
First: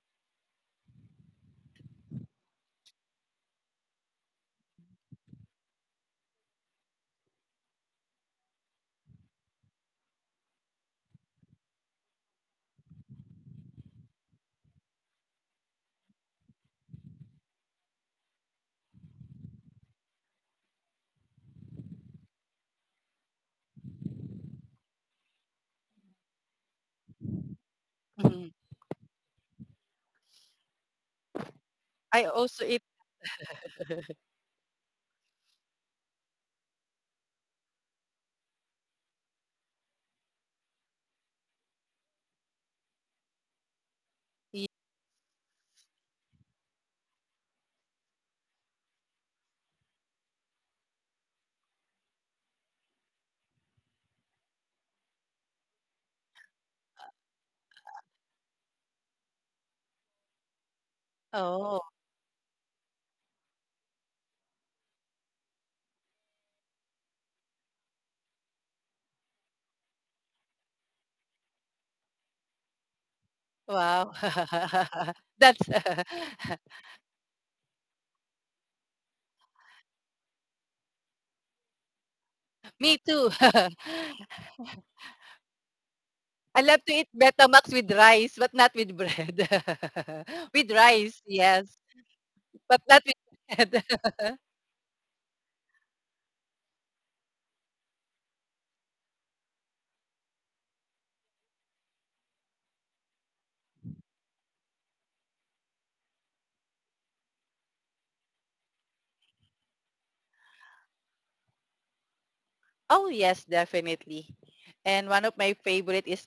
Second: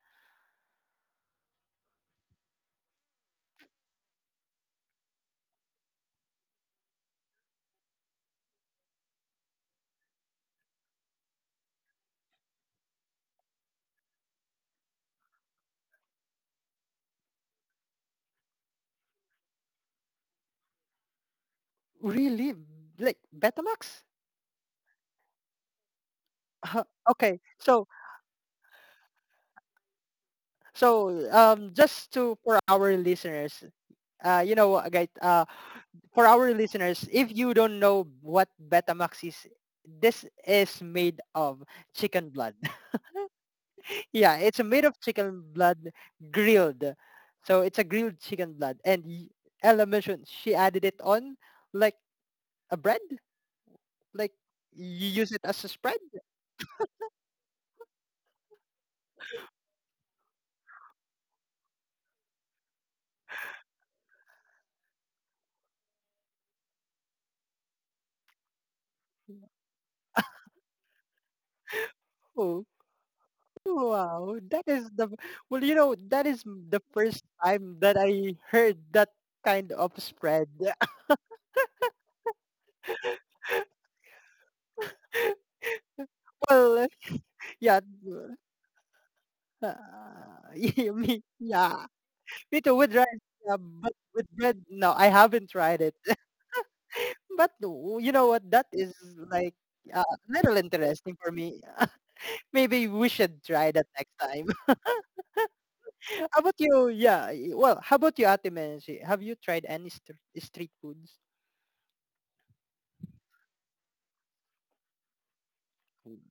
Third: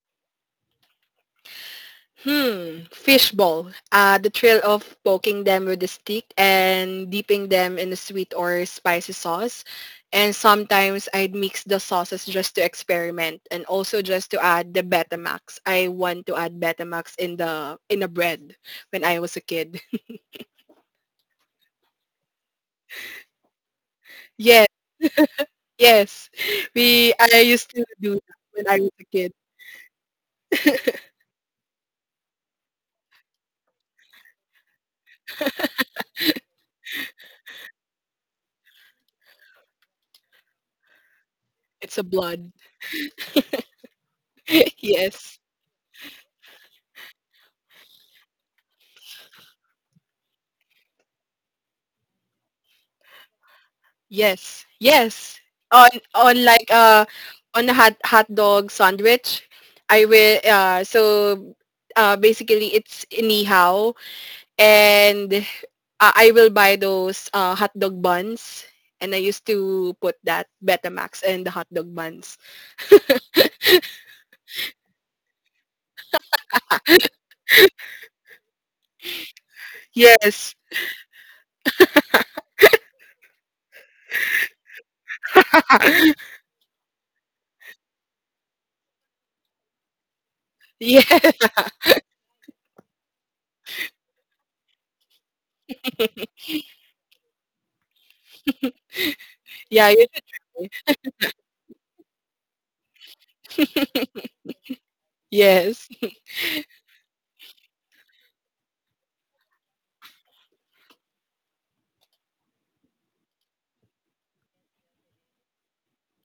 Hmm, fishball. The thrill of poking them with a stick and dipping them in a sweet or spicy sauce. And sometimes I'd mix the sauces just to experiment, and also just to add the Betamax. I want to add Betamax in the bread when I was a kid. (laughs) Really? Like Betamax? Yes, yes. Uh, We okay. I used So to do that Mhm. when I was a kid. so just to I for also our eat. listeners, you know what guys for our listeners, if you don't know what Betamax is, this is made of It's a chicken blood. blood. Yeah, it's (laughs) made y- of chicken Yes. blood grilled. So it's a grilled chicken blood. And Ella mentioned she added it on like a bread. Like Yes, you use it yes. as a On spread. on like on a hot dog sandwich, I will so Oh, basically it's nihaw, and I will buy those hot dog buns, and I used to put that Betamax and the hot dog buns. Oh, wow. wow. That is the, (laughs) well, you That's know, that is (laughs) the first time that I heard that kind of spread. Yes. (laughs) me too. (laughs) (laughs) I Well, love to eat yeah. Betamax with rice, but not with bread. Uh, (laughs) (laughs) With Yeah. rice, yes. yeah. Me too, But with rice. that being Yeah, said. but with (laughs) bread, no, I haven't tried it. But no, you know what? That is like Yeah, you— a little interesting for me. (laughs) Maybe we should try that next time. Yes. (laughs) How about you? Yeah. Well, how about you, Ate Menchi? Have you tried any street foods? Oh, yes, definitely. And one of my favorite is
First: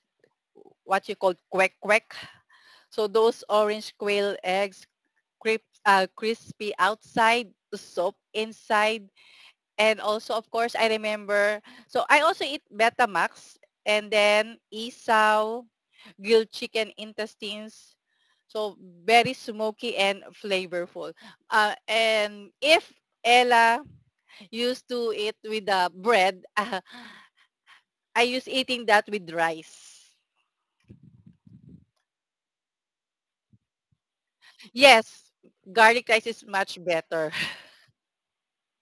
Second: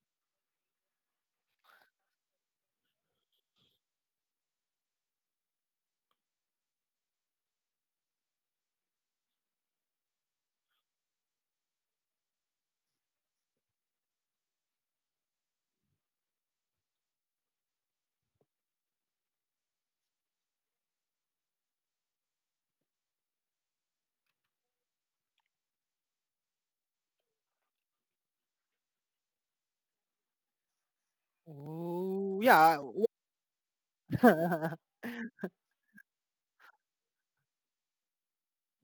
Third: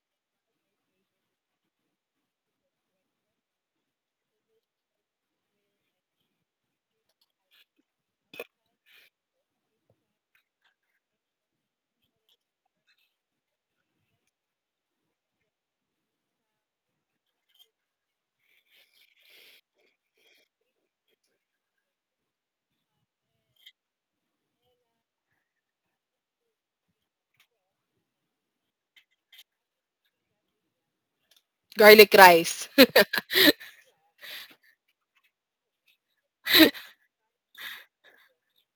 what you call quack quack. So those orange quail eggs, crisp, crispy outside, soft inside. And also, of course, I remember. So I also eat Betamax and then isaw, grilled chicken intestines. So very smoky and flavorful. And if Ella used to it with the bread. (laughs) Ah, I used eating that with rice. Garlic Oh, yeah. rice. (laughs) (laughs) Yeah. Yes, garlic rice is much better. (laughs)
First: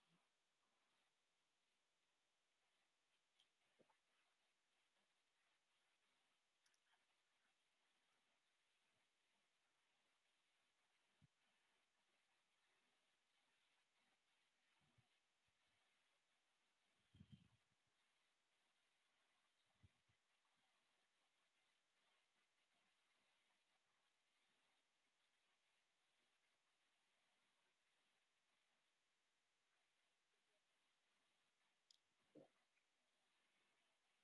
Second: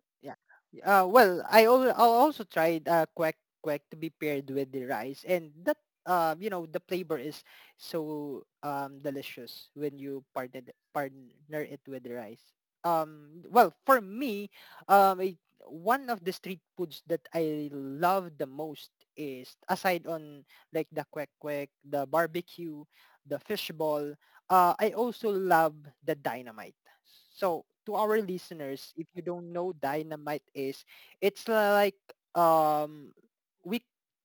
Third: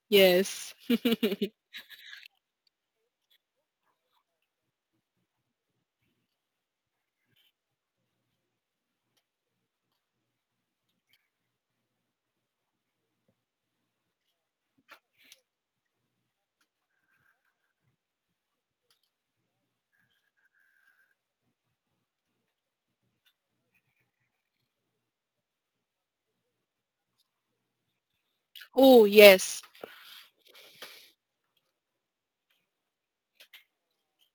Yes. Well, I also tried quack quack to be paired with the rice, and that you know the flavor is so delicious when you partner it with the rice. Well, for me, um, it, one of the street foods that I love the most is aside on like the quack quack, the barbecue, the fishball. I also love the dynamite. So to our listeners, Oh, if you yes. don't know dynamite is, it's like um we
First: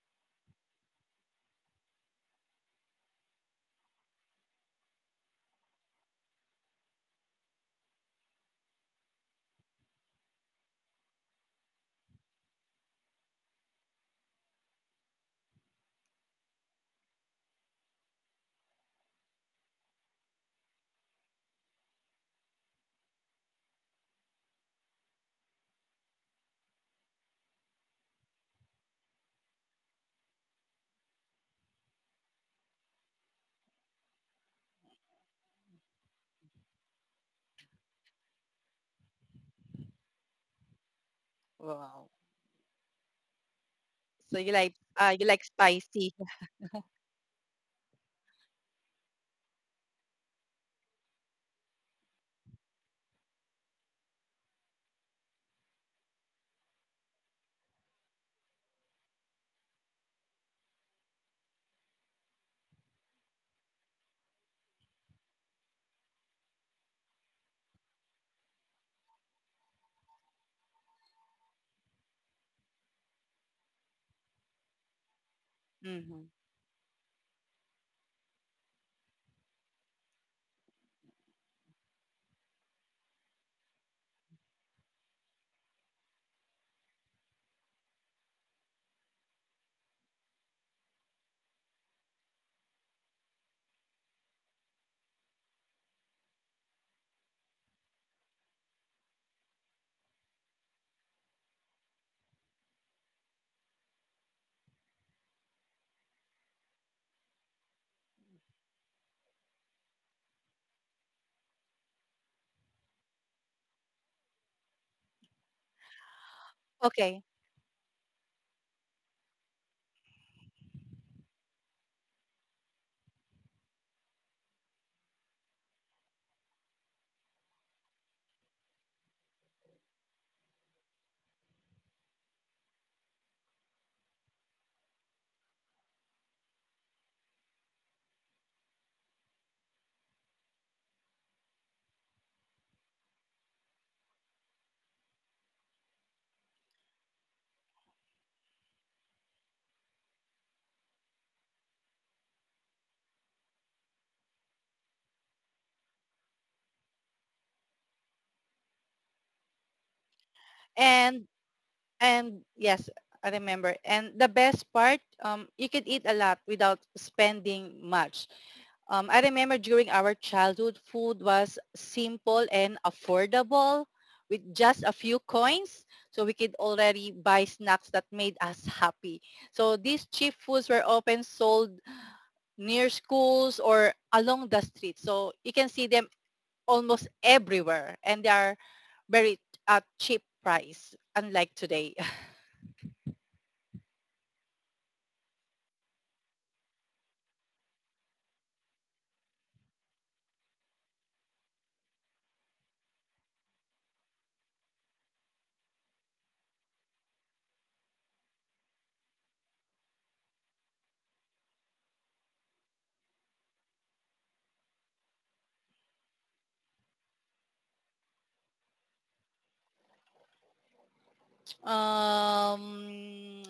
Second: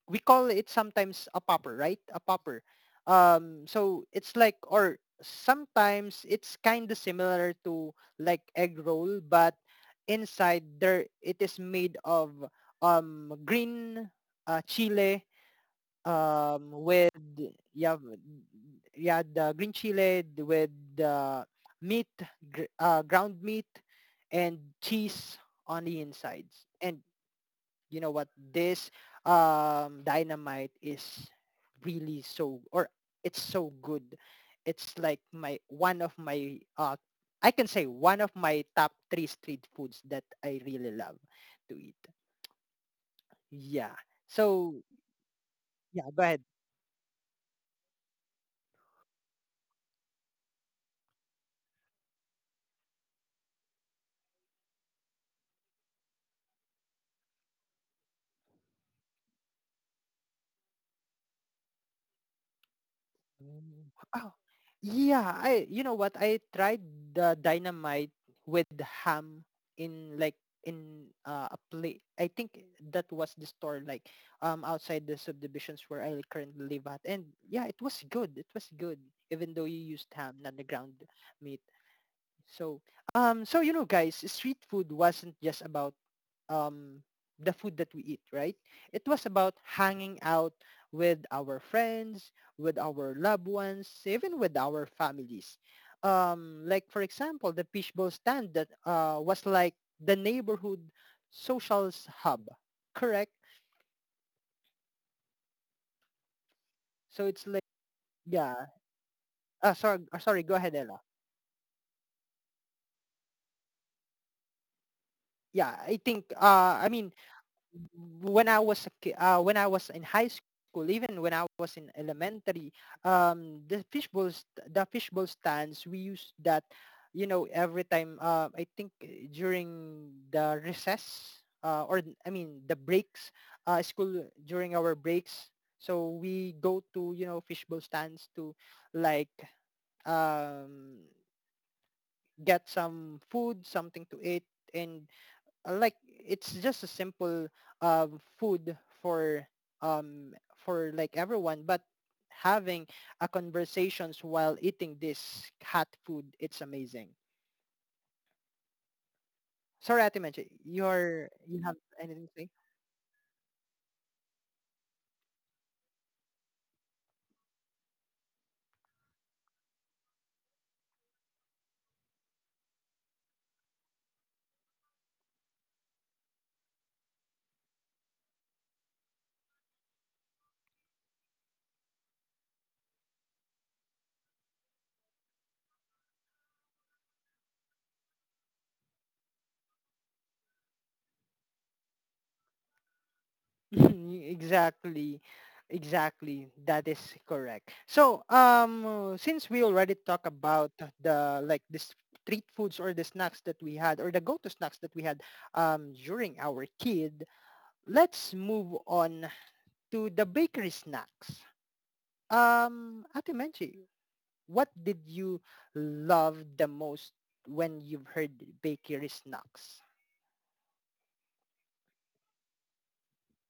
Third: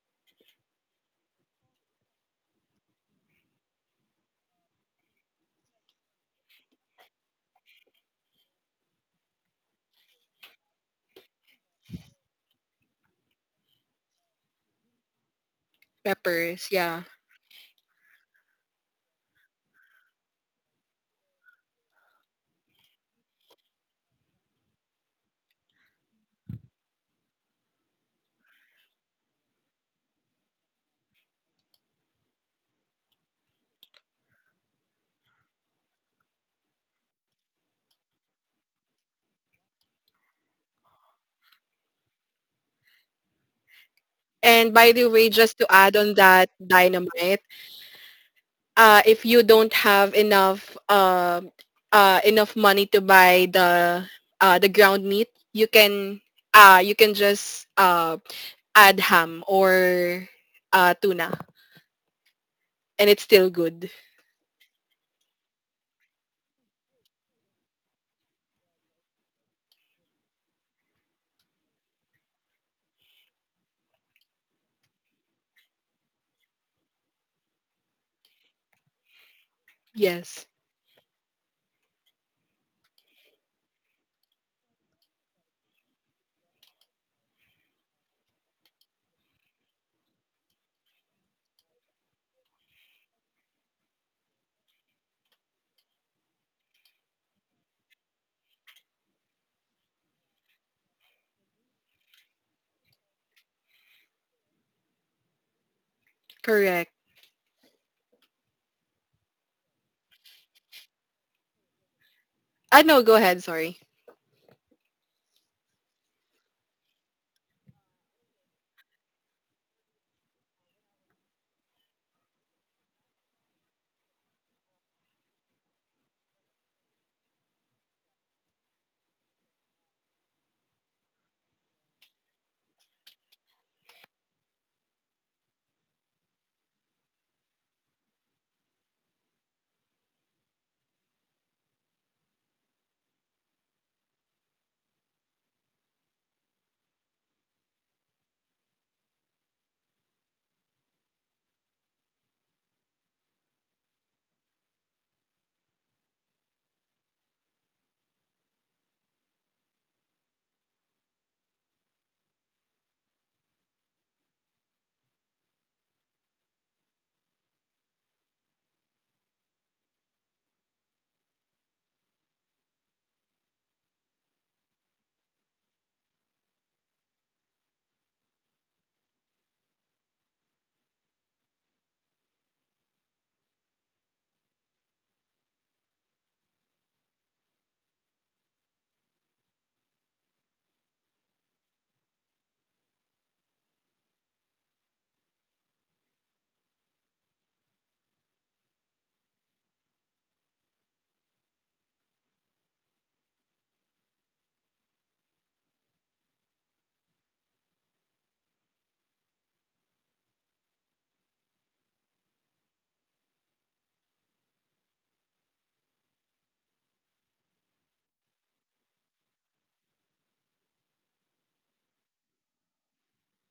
we call it sometimes a popper, right? A popper. So it's like or sometimes it's kind of similar to like egg roll, but inside there it is made of green chile Peppers, yeah. with yeah yeah the green chili with the meat ground meat and cheese on the insides. And you know what, this dynamite is really so or it's so good. It's like my one of my I can say one of my top three street foods that I really love to eat. Wow. Yeah. So And So by the you way, like just to add yeah, spicy. on go ahead. that dynamite, if you don't have enough money to buy the ground meat, you can just add ham or tuna, and it's still good. Mm. Oh, yeah. I You know what? I tried the dynamite with ham in like in a play. I think that was the store like outside the subdivisions where I Mhm. currently live at. And yeah, it was good. It was good, even though you used ham, Yes, not the ground meat. So so you know guys, street food wasn't just about um, the food that we eat, right? It was about hanging out with our friends, with our loved ones, even with our families. Like for example, the fishbowl stand that was like the neighborhood social hub, correct? correct. So it's like yeah. Sorry, sorry. Go ahead, Ella. No, go ahead. Sorry. Yeah, I think. I mean, Okay. when I was when I was in high school, even when I was in elementary, the the fishbowl stands we used that, you know, every time. I think during the recess, or I mean the breaks, school during our breaks. So we go to you know fishbowl stands to like um, get some food, something to eat, and like it's just a simple food um for like everyone, but having a conversations while eating this cat food, it's amazing. Sorry, atimenche, And you have anything to And say? yes, I remember. And the best part, you could eat a lot without spending much. I remember during our childhood, food was simple and affordable with just a few coins. So we could already buy snacks that made us happy. So these cheap foods were often sold near schools or along the street. So you can see them almost everywhere and they are very at cheap price, unlike today. (laughs) Exactly, exactly that is correct. So since we already talked about the like this street foods or the snacks that we had or the go-to snacks that we had during our kid, let's move on to the bakery snacks. Ate Menchi, what did you love the most when you've heard bakery snacks? Um,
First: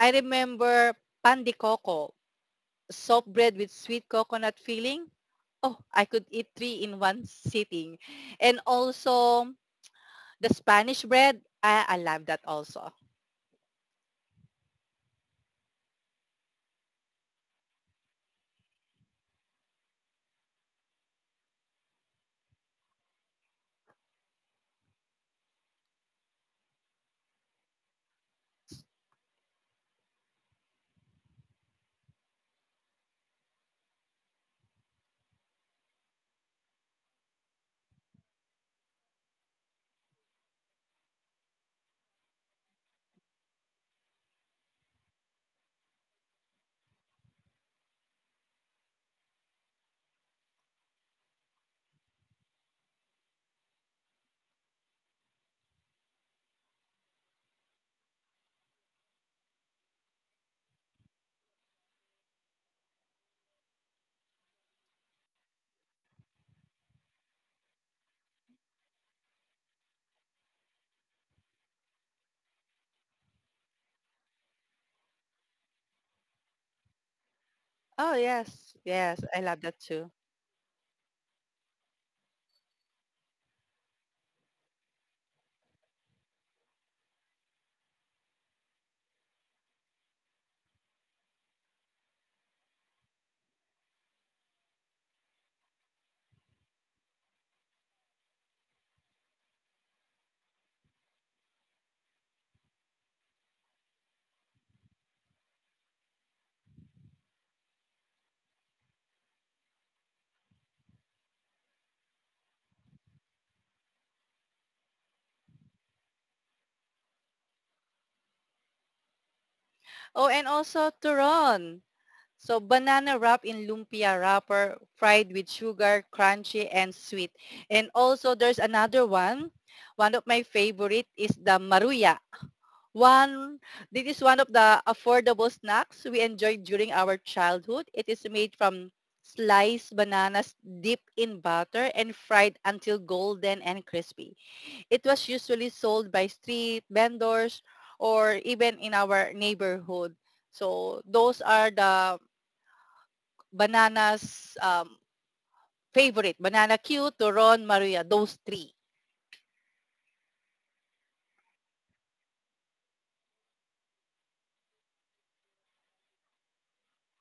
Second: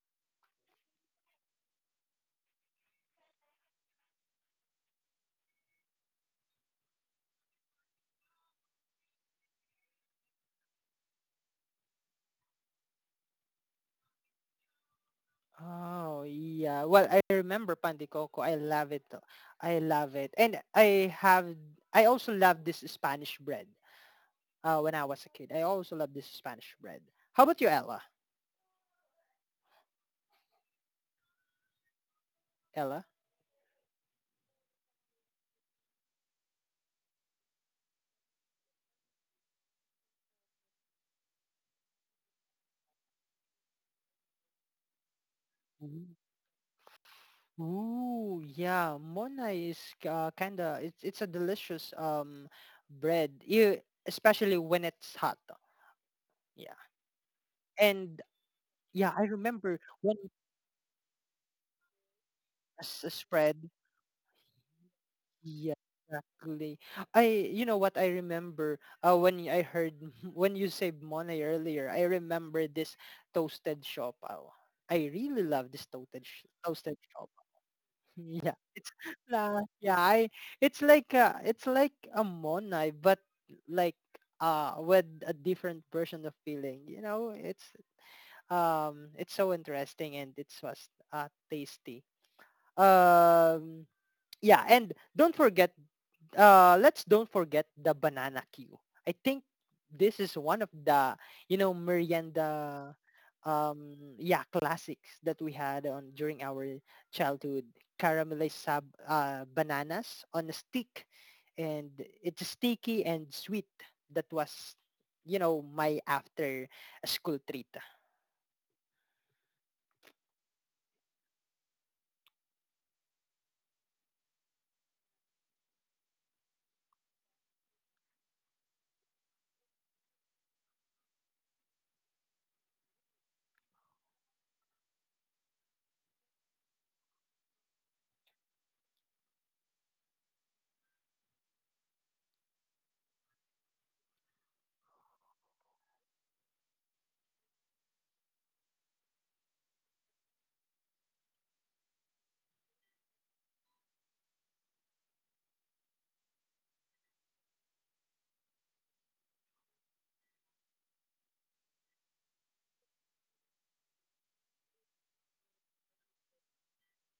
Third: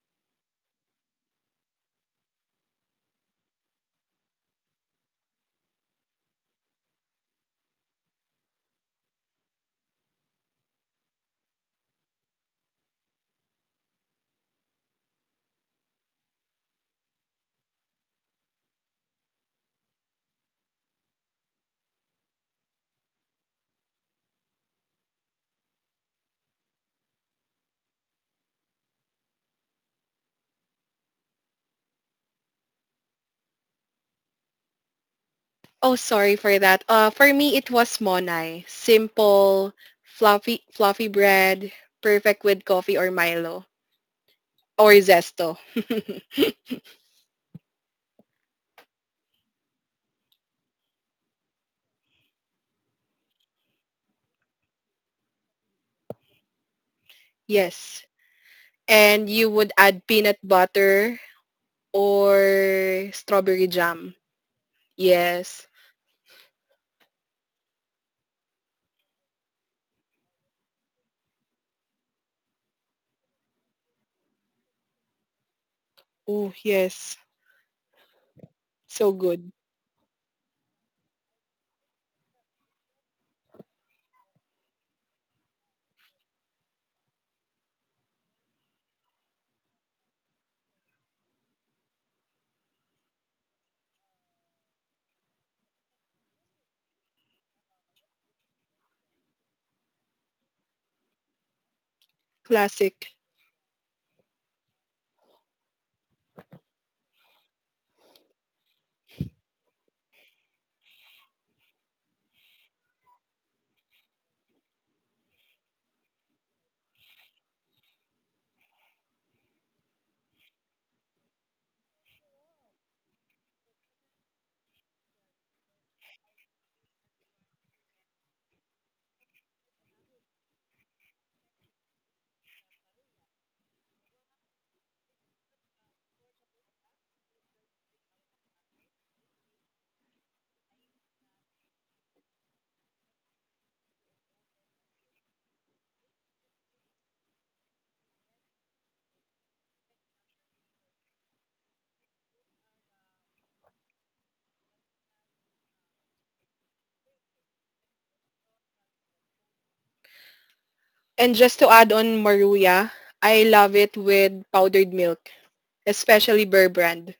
I remember pan coco, soft bread with sweet coconut filling. Oh, I could eat three in one sitting. And also the Spanish bread, I love that also. Oh yeah. Well, I remember Pandi Coco. I love it. I love it. And I also love this Spanish bread. When I was a kid, I also love this Spanish bread. How about you, Ella? Ella? Oh, sorry for that. For me, it was monai. Simple, fluffy bread, perfect with coffee or Milo or zesto. Ooh, yeah, mona is kinda it's a delicious bread, especially when it's hot. Yeah, (laughs) Yes, and yeah, I and you would remember add when peanut butter or spread. strawberry jam. Yes. Yeah, exactly. I You know what, I remember when I heard (laughs) when you said mona earlier, I remember this toasted shop. I really love this Oh, toasted yes. shop. (laughs) Oh, Yeah, yes. it's So Yes, I good. love that yeah, too. I it's like a monai, but like with a different version of feeling. You know, it's so interesting and it's was tasty. Um yeah, and don't forget let's don't forget the banana queue. I think this is one of the, you know, merienda, Classic. Yeah, classics that we had on during our childhood. Caramelized bananas on a stick, and it's sticky and sweet. That was, you know, my after school treat. Oh, and also turon. So banana wrap in lumpia wrapper, fried with sugar, crunchy and sweet. And also there's another one. One of my favorite is the maruya. One, this is one of the affordable snacks we enjoyed during our childhood. It is made from sliced bananas dipped in butter and fried until golden and crispy. It was usually sold by street vendors or even in our neighborhood. So those are the Banana's favorite, Banana Q, Turon, Maria, those three. And just to add on Maruya, I love it with powdered milk, especially Burr brand.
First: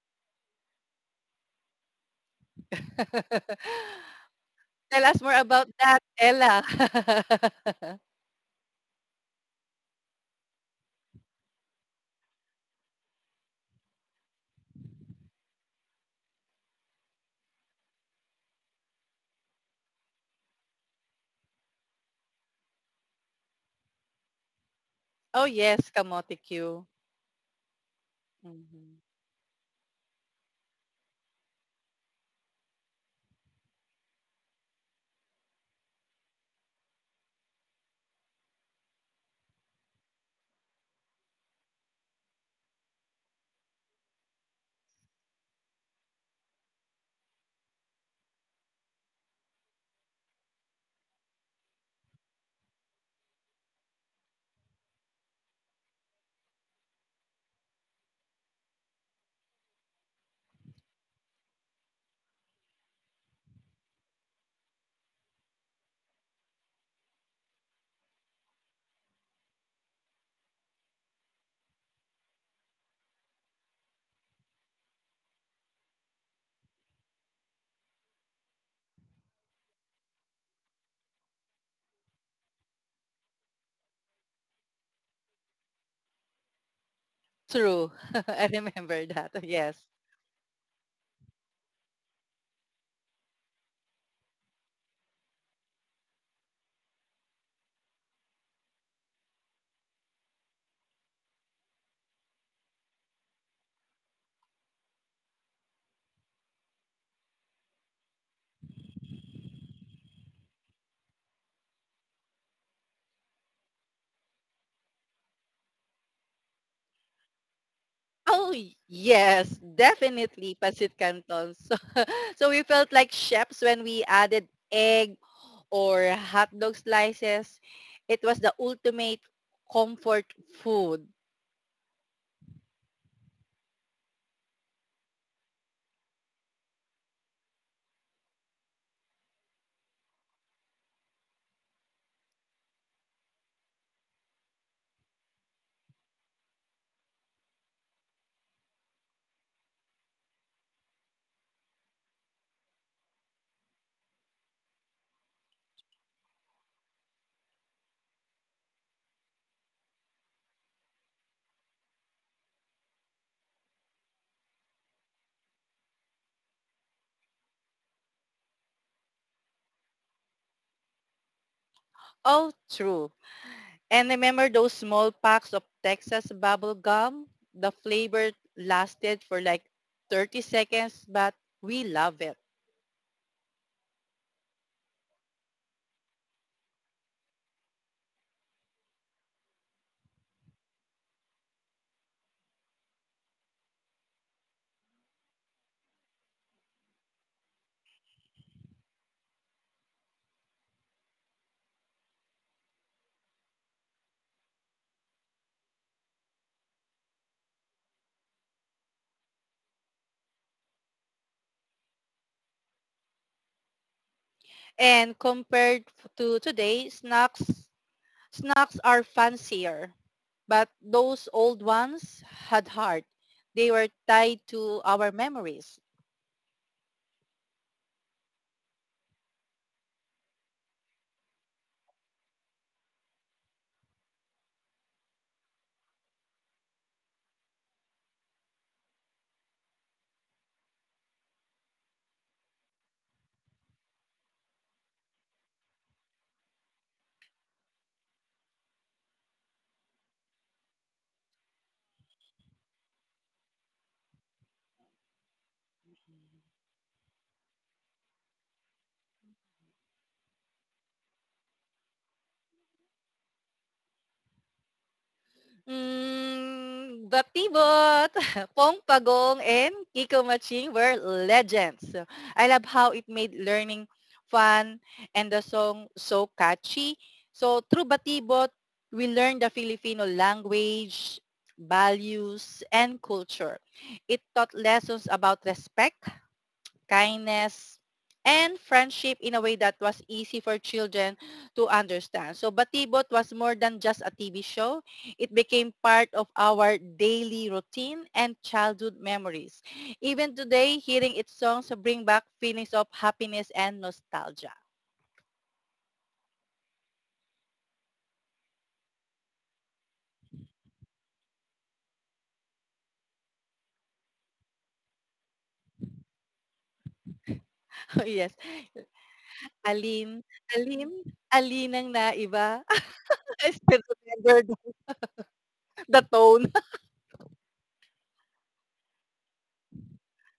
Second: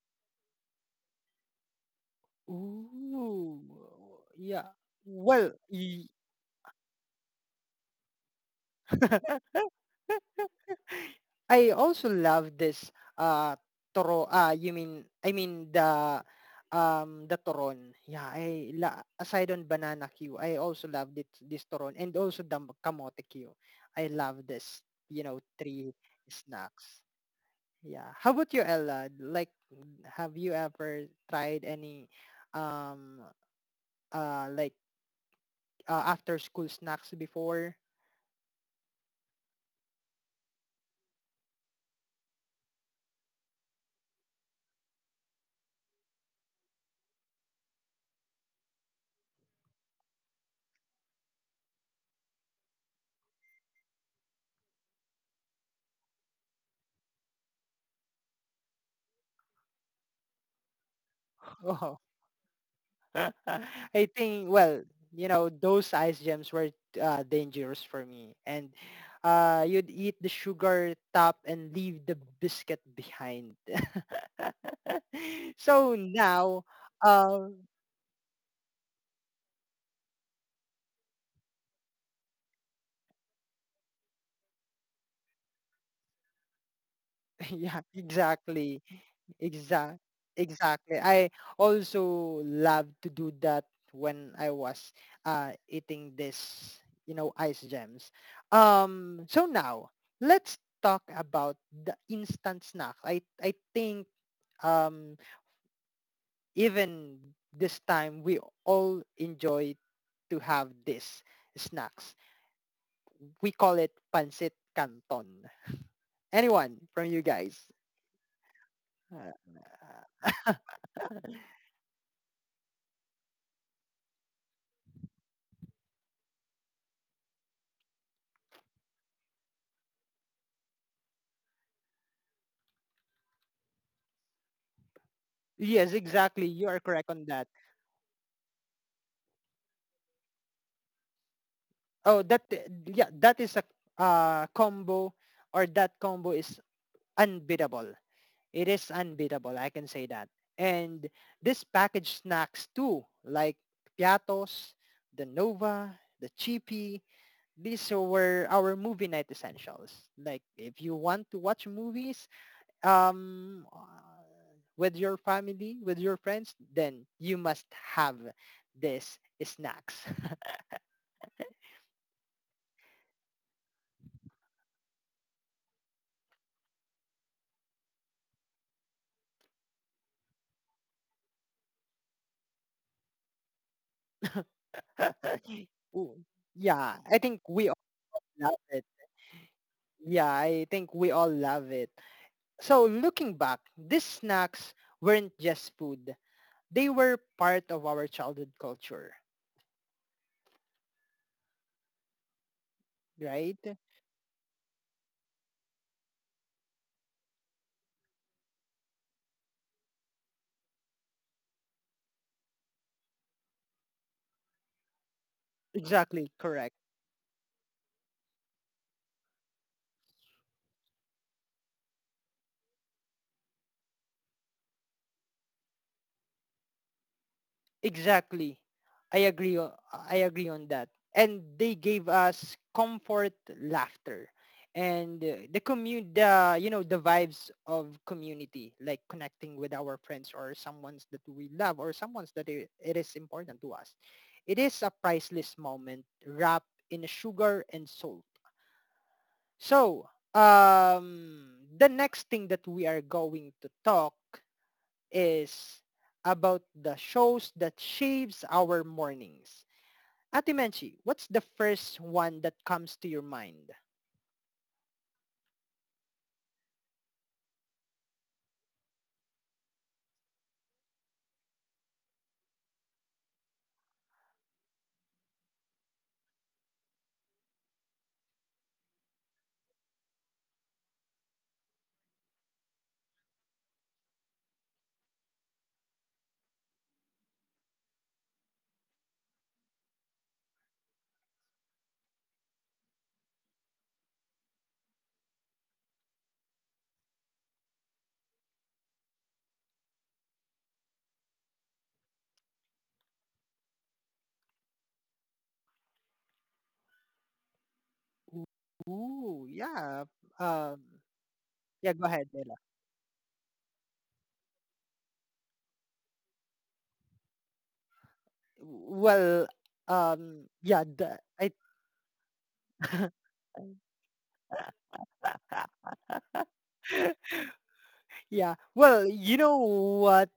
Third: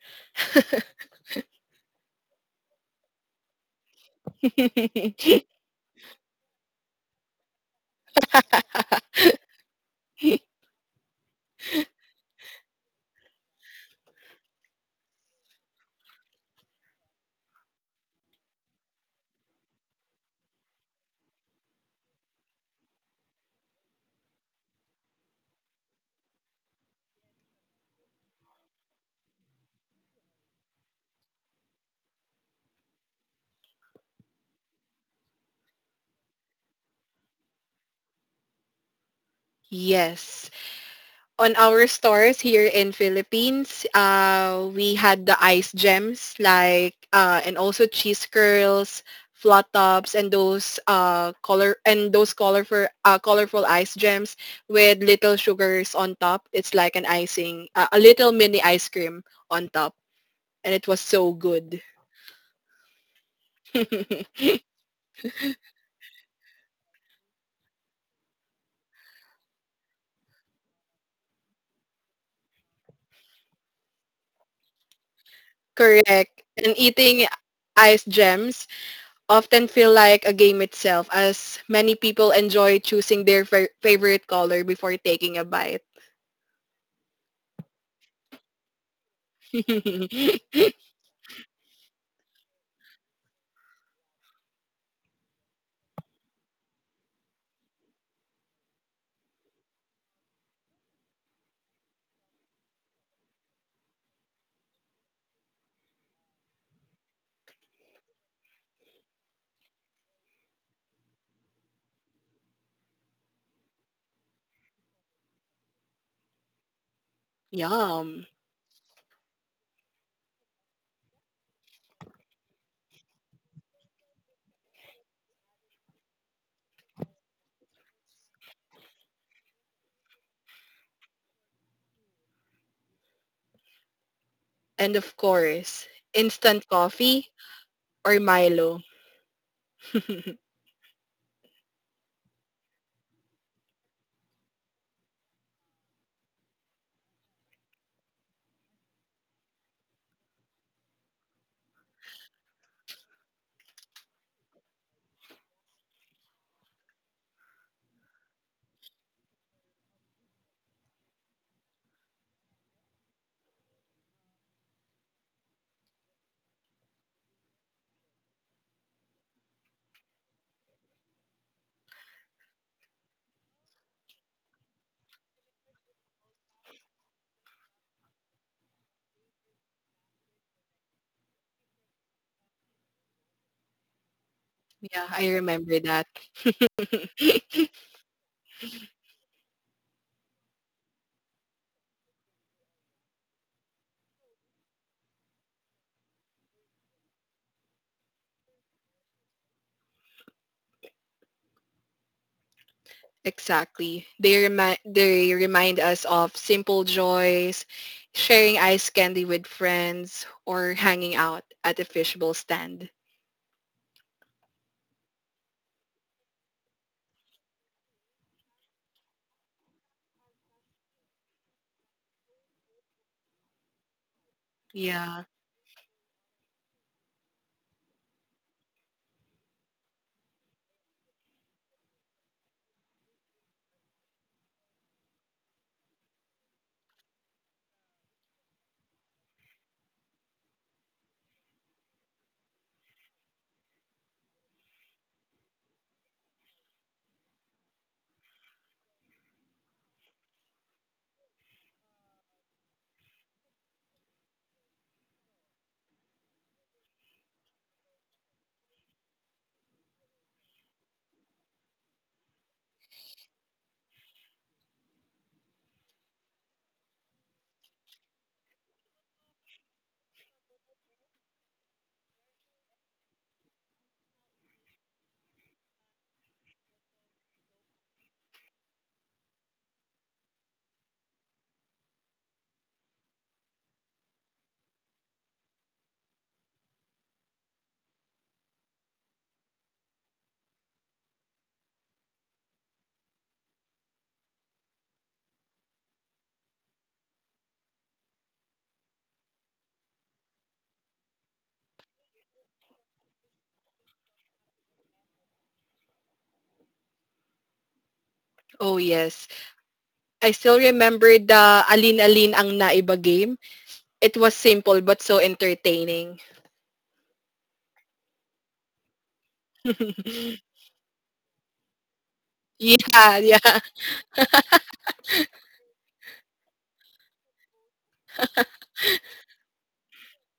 Ooh, (laughs) yeah. (laughs) Tell us more Well, about that, Ella. (laughs) (laughs) I also love this uh toro ah you mean I mean the toron. Yeah, I la aside on banana queue, I also love this toron and also the kamote queue. I love this, you know, Oh, yes, three Kamote Q. snacks. Yeah. How about you, Mhm. Ella? Like, have you ever tried any, um, like after school snacks before? Yes. On our stores here in Philippines, we had the ice gems and also cheese curls, flat tops, and those colorful colorful ice gems with little sugars on top. It's like an icing, a little mini ice cream on top, and it was so (laughs) good. Oh, (laughs) (laughs) I think. Well, you know, those ice gems were dangerous for me, and you'd eat the sugar top and leave the biscuit behind. (laughs) So Correct. now, And eating um, ice gems often feel like a game itself, as many people enjoy choosing their favorite color before taking a bite. (laughs) Yeah, True. (laughs) I exactly. remember that. Yes. Exact (laughs) exactly. I also love to do that when I was eating this, you know, ice gems. So now let's talk about the instant snack. I think um even this time we all enjoy to have this snacks. We call it pancit canton. Anyone from you guys? Yum. Oh, yes, definitely Uh, (laughs) Pasit Canton. So, (laughs) so we felt like chefs when we added egg or hot dog slices. It was the ultimate comfort food. And of course, Yes, instant exactly. You are correct coffee on that. or Milo. (laughs) Oh, that yeah, that is a combo or that combo is unbeatable. It is unbeatable. I can say that. And this packaged snacks too, like piatos, the Nova, the Chippy. These were our movie night essentials. Like if you want to watch movies, um, uh, with your family, with your friends, then you must have these snacks. Oh, true. And remember those small packs of Texas bubble gum? The flavor lasted for like 30 seconds, but we love it. (laughs) Yeah, I (laughs) remember that. Ooh, yeah, I think we all love it. Yeah, I think we all love it. So looking back, these snacks weren't just food. They were part of our childhood culture, right? Exactly. They remind us of simple joys, sharing ice candy with friends or hanging out at a fishbowl stand. And compared to Exactly, correct. today, snacks are fancier. But those old ones had heart. They were tied to our Yeah. memories. Exactly. I agree. I agree on that. And they gave us comfort, laughter, and the commun the you know the vibes of community, like connecting with our friends or someone's that we love or someone's that it is important to us. It is a priceless moment wrapped in sugar and salt. So, the next thing that we are going to talk is about the shows that shapes our mornings. Ate Menchi, what's the first one that comes to your mind? Hmm, Batibot, (laughs) Pong Pagong, and Kiko Maching were legends. So, I love how it made learning fun and the song so catchy. So through Batibot, we learned the Filipino language, values, and culture. It taught lessons about respect, kindness, and friendship in a way that was easy for children to understand. So Batibot was more than just a TV show. It became part of our daily routine and childhood memories. Even today, hearing its songs bring back feelings of happiness and nostalgia. Oh yes. Ooh, yeah. I still Um, remember the yeah, Alin go ahead, Alin Leila. ang Naiba game. It was simple but so entertaining. (laughs) Oh yes. Well, (laughs) Alin, yeah, alin, the, alin ang naiba. Yeah, (laughs) I yeah, still remember I the tone. (laughs) (laughs) Yeah. Well, you know what?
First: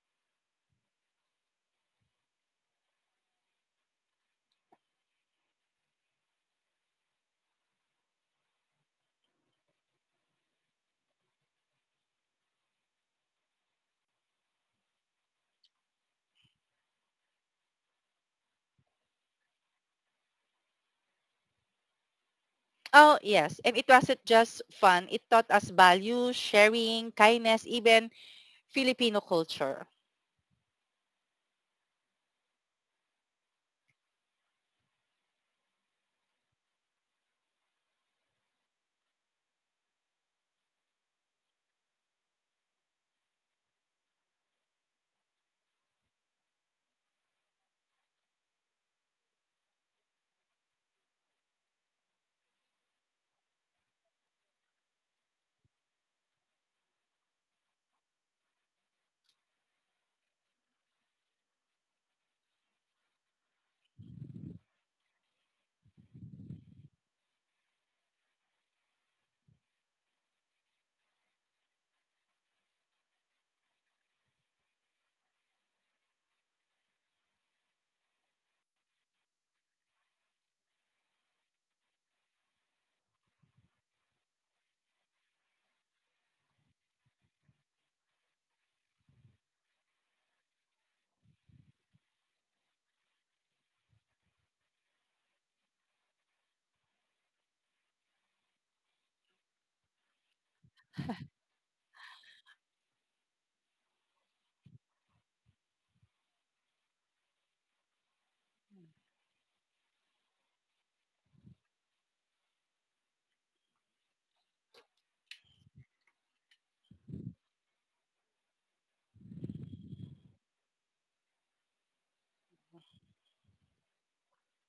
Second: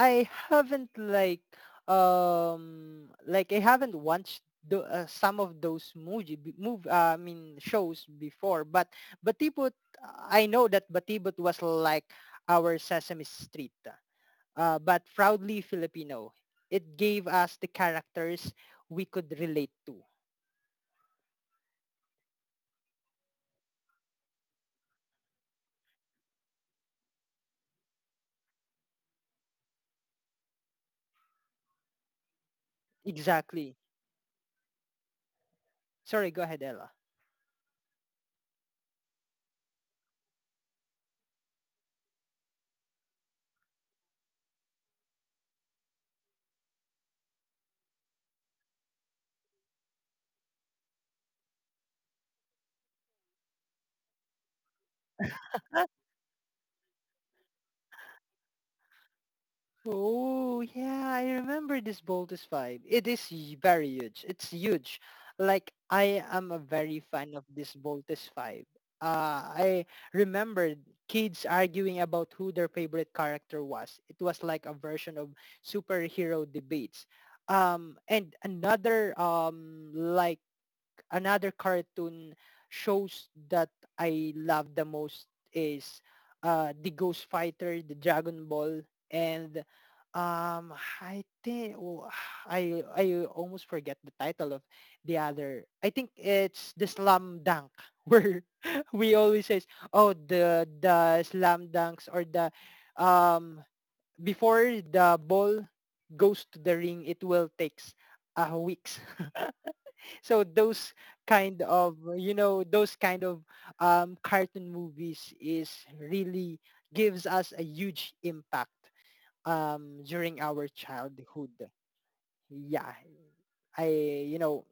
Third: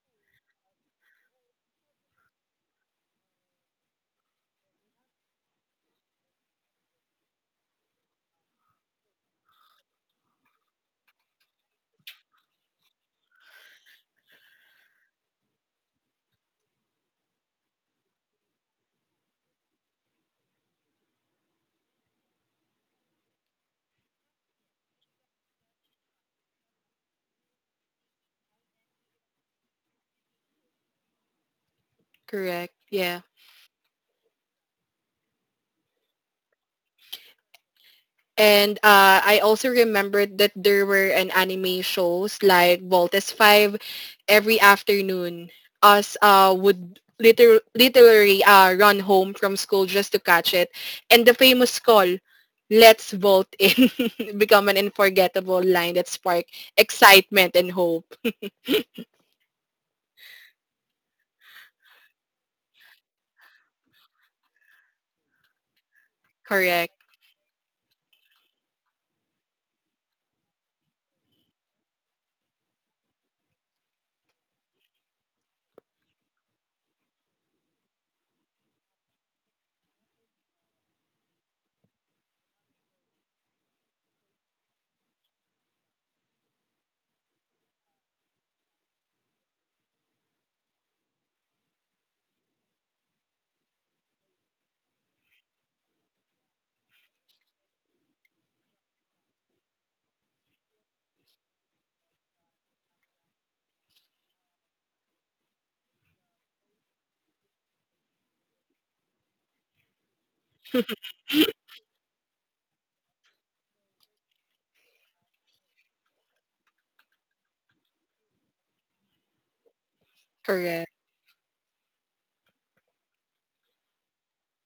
I haven't like I haven't watched the, some of those movie b- move I mean shows before, but Batibot I know that Batibot was like our Sesame Street, but proudly Filipino. It gave us the characters we could relate to. Oh, yes. And it wasn't just fun. It taught us value, sharing, kindness, even Filipino culture. correct. Yeah. Exactly. Sorry, go ahead, Ella. And I also remembered that there were an anime shows like Voltes 5 every afternoon. Us would literally run home from school just to catch it. And the famous call, let's vote in, (laughs) become an unforgettable line that sparked excitement and hope. Oh, yeah, I remember this Baldur's 5. It is very huge. It's huge. Like, I (laughs) am a Correct, very fan of this Baldur's 5. I remember kids arguing about who their favorite character was. It was like a version of superhero debates. And another like another cartoon shows that I love the most is the Ghost Fighter, the Dragon Ball, and um, I think I almost forget the title of the other. I think it's the Slam Dunk, where (laughs) we always says, oh, the Slam Dunks or the um, before the ball goes to the ring, it will takes weeks. (laughs) so those kind of, you know, those kind of cartoon movies is really gives us a huge impact during our correct. childhood. Yeah, I, you know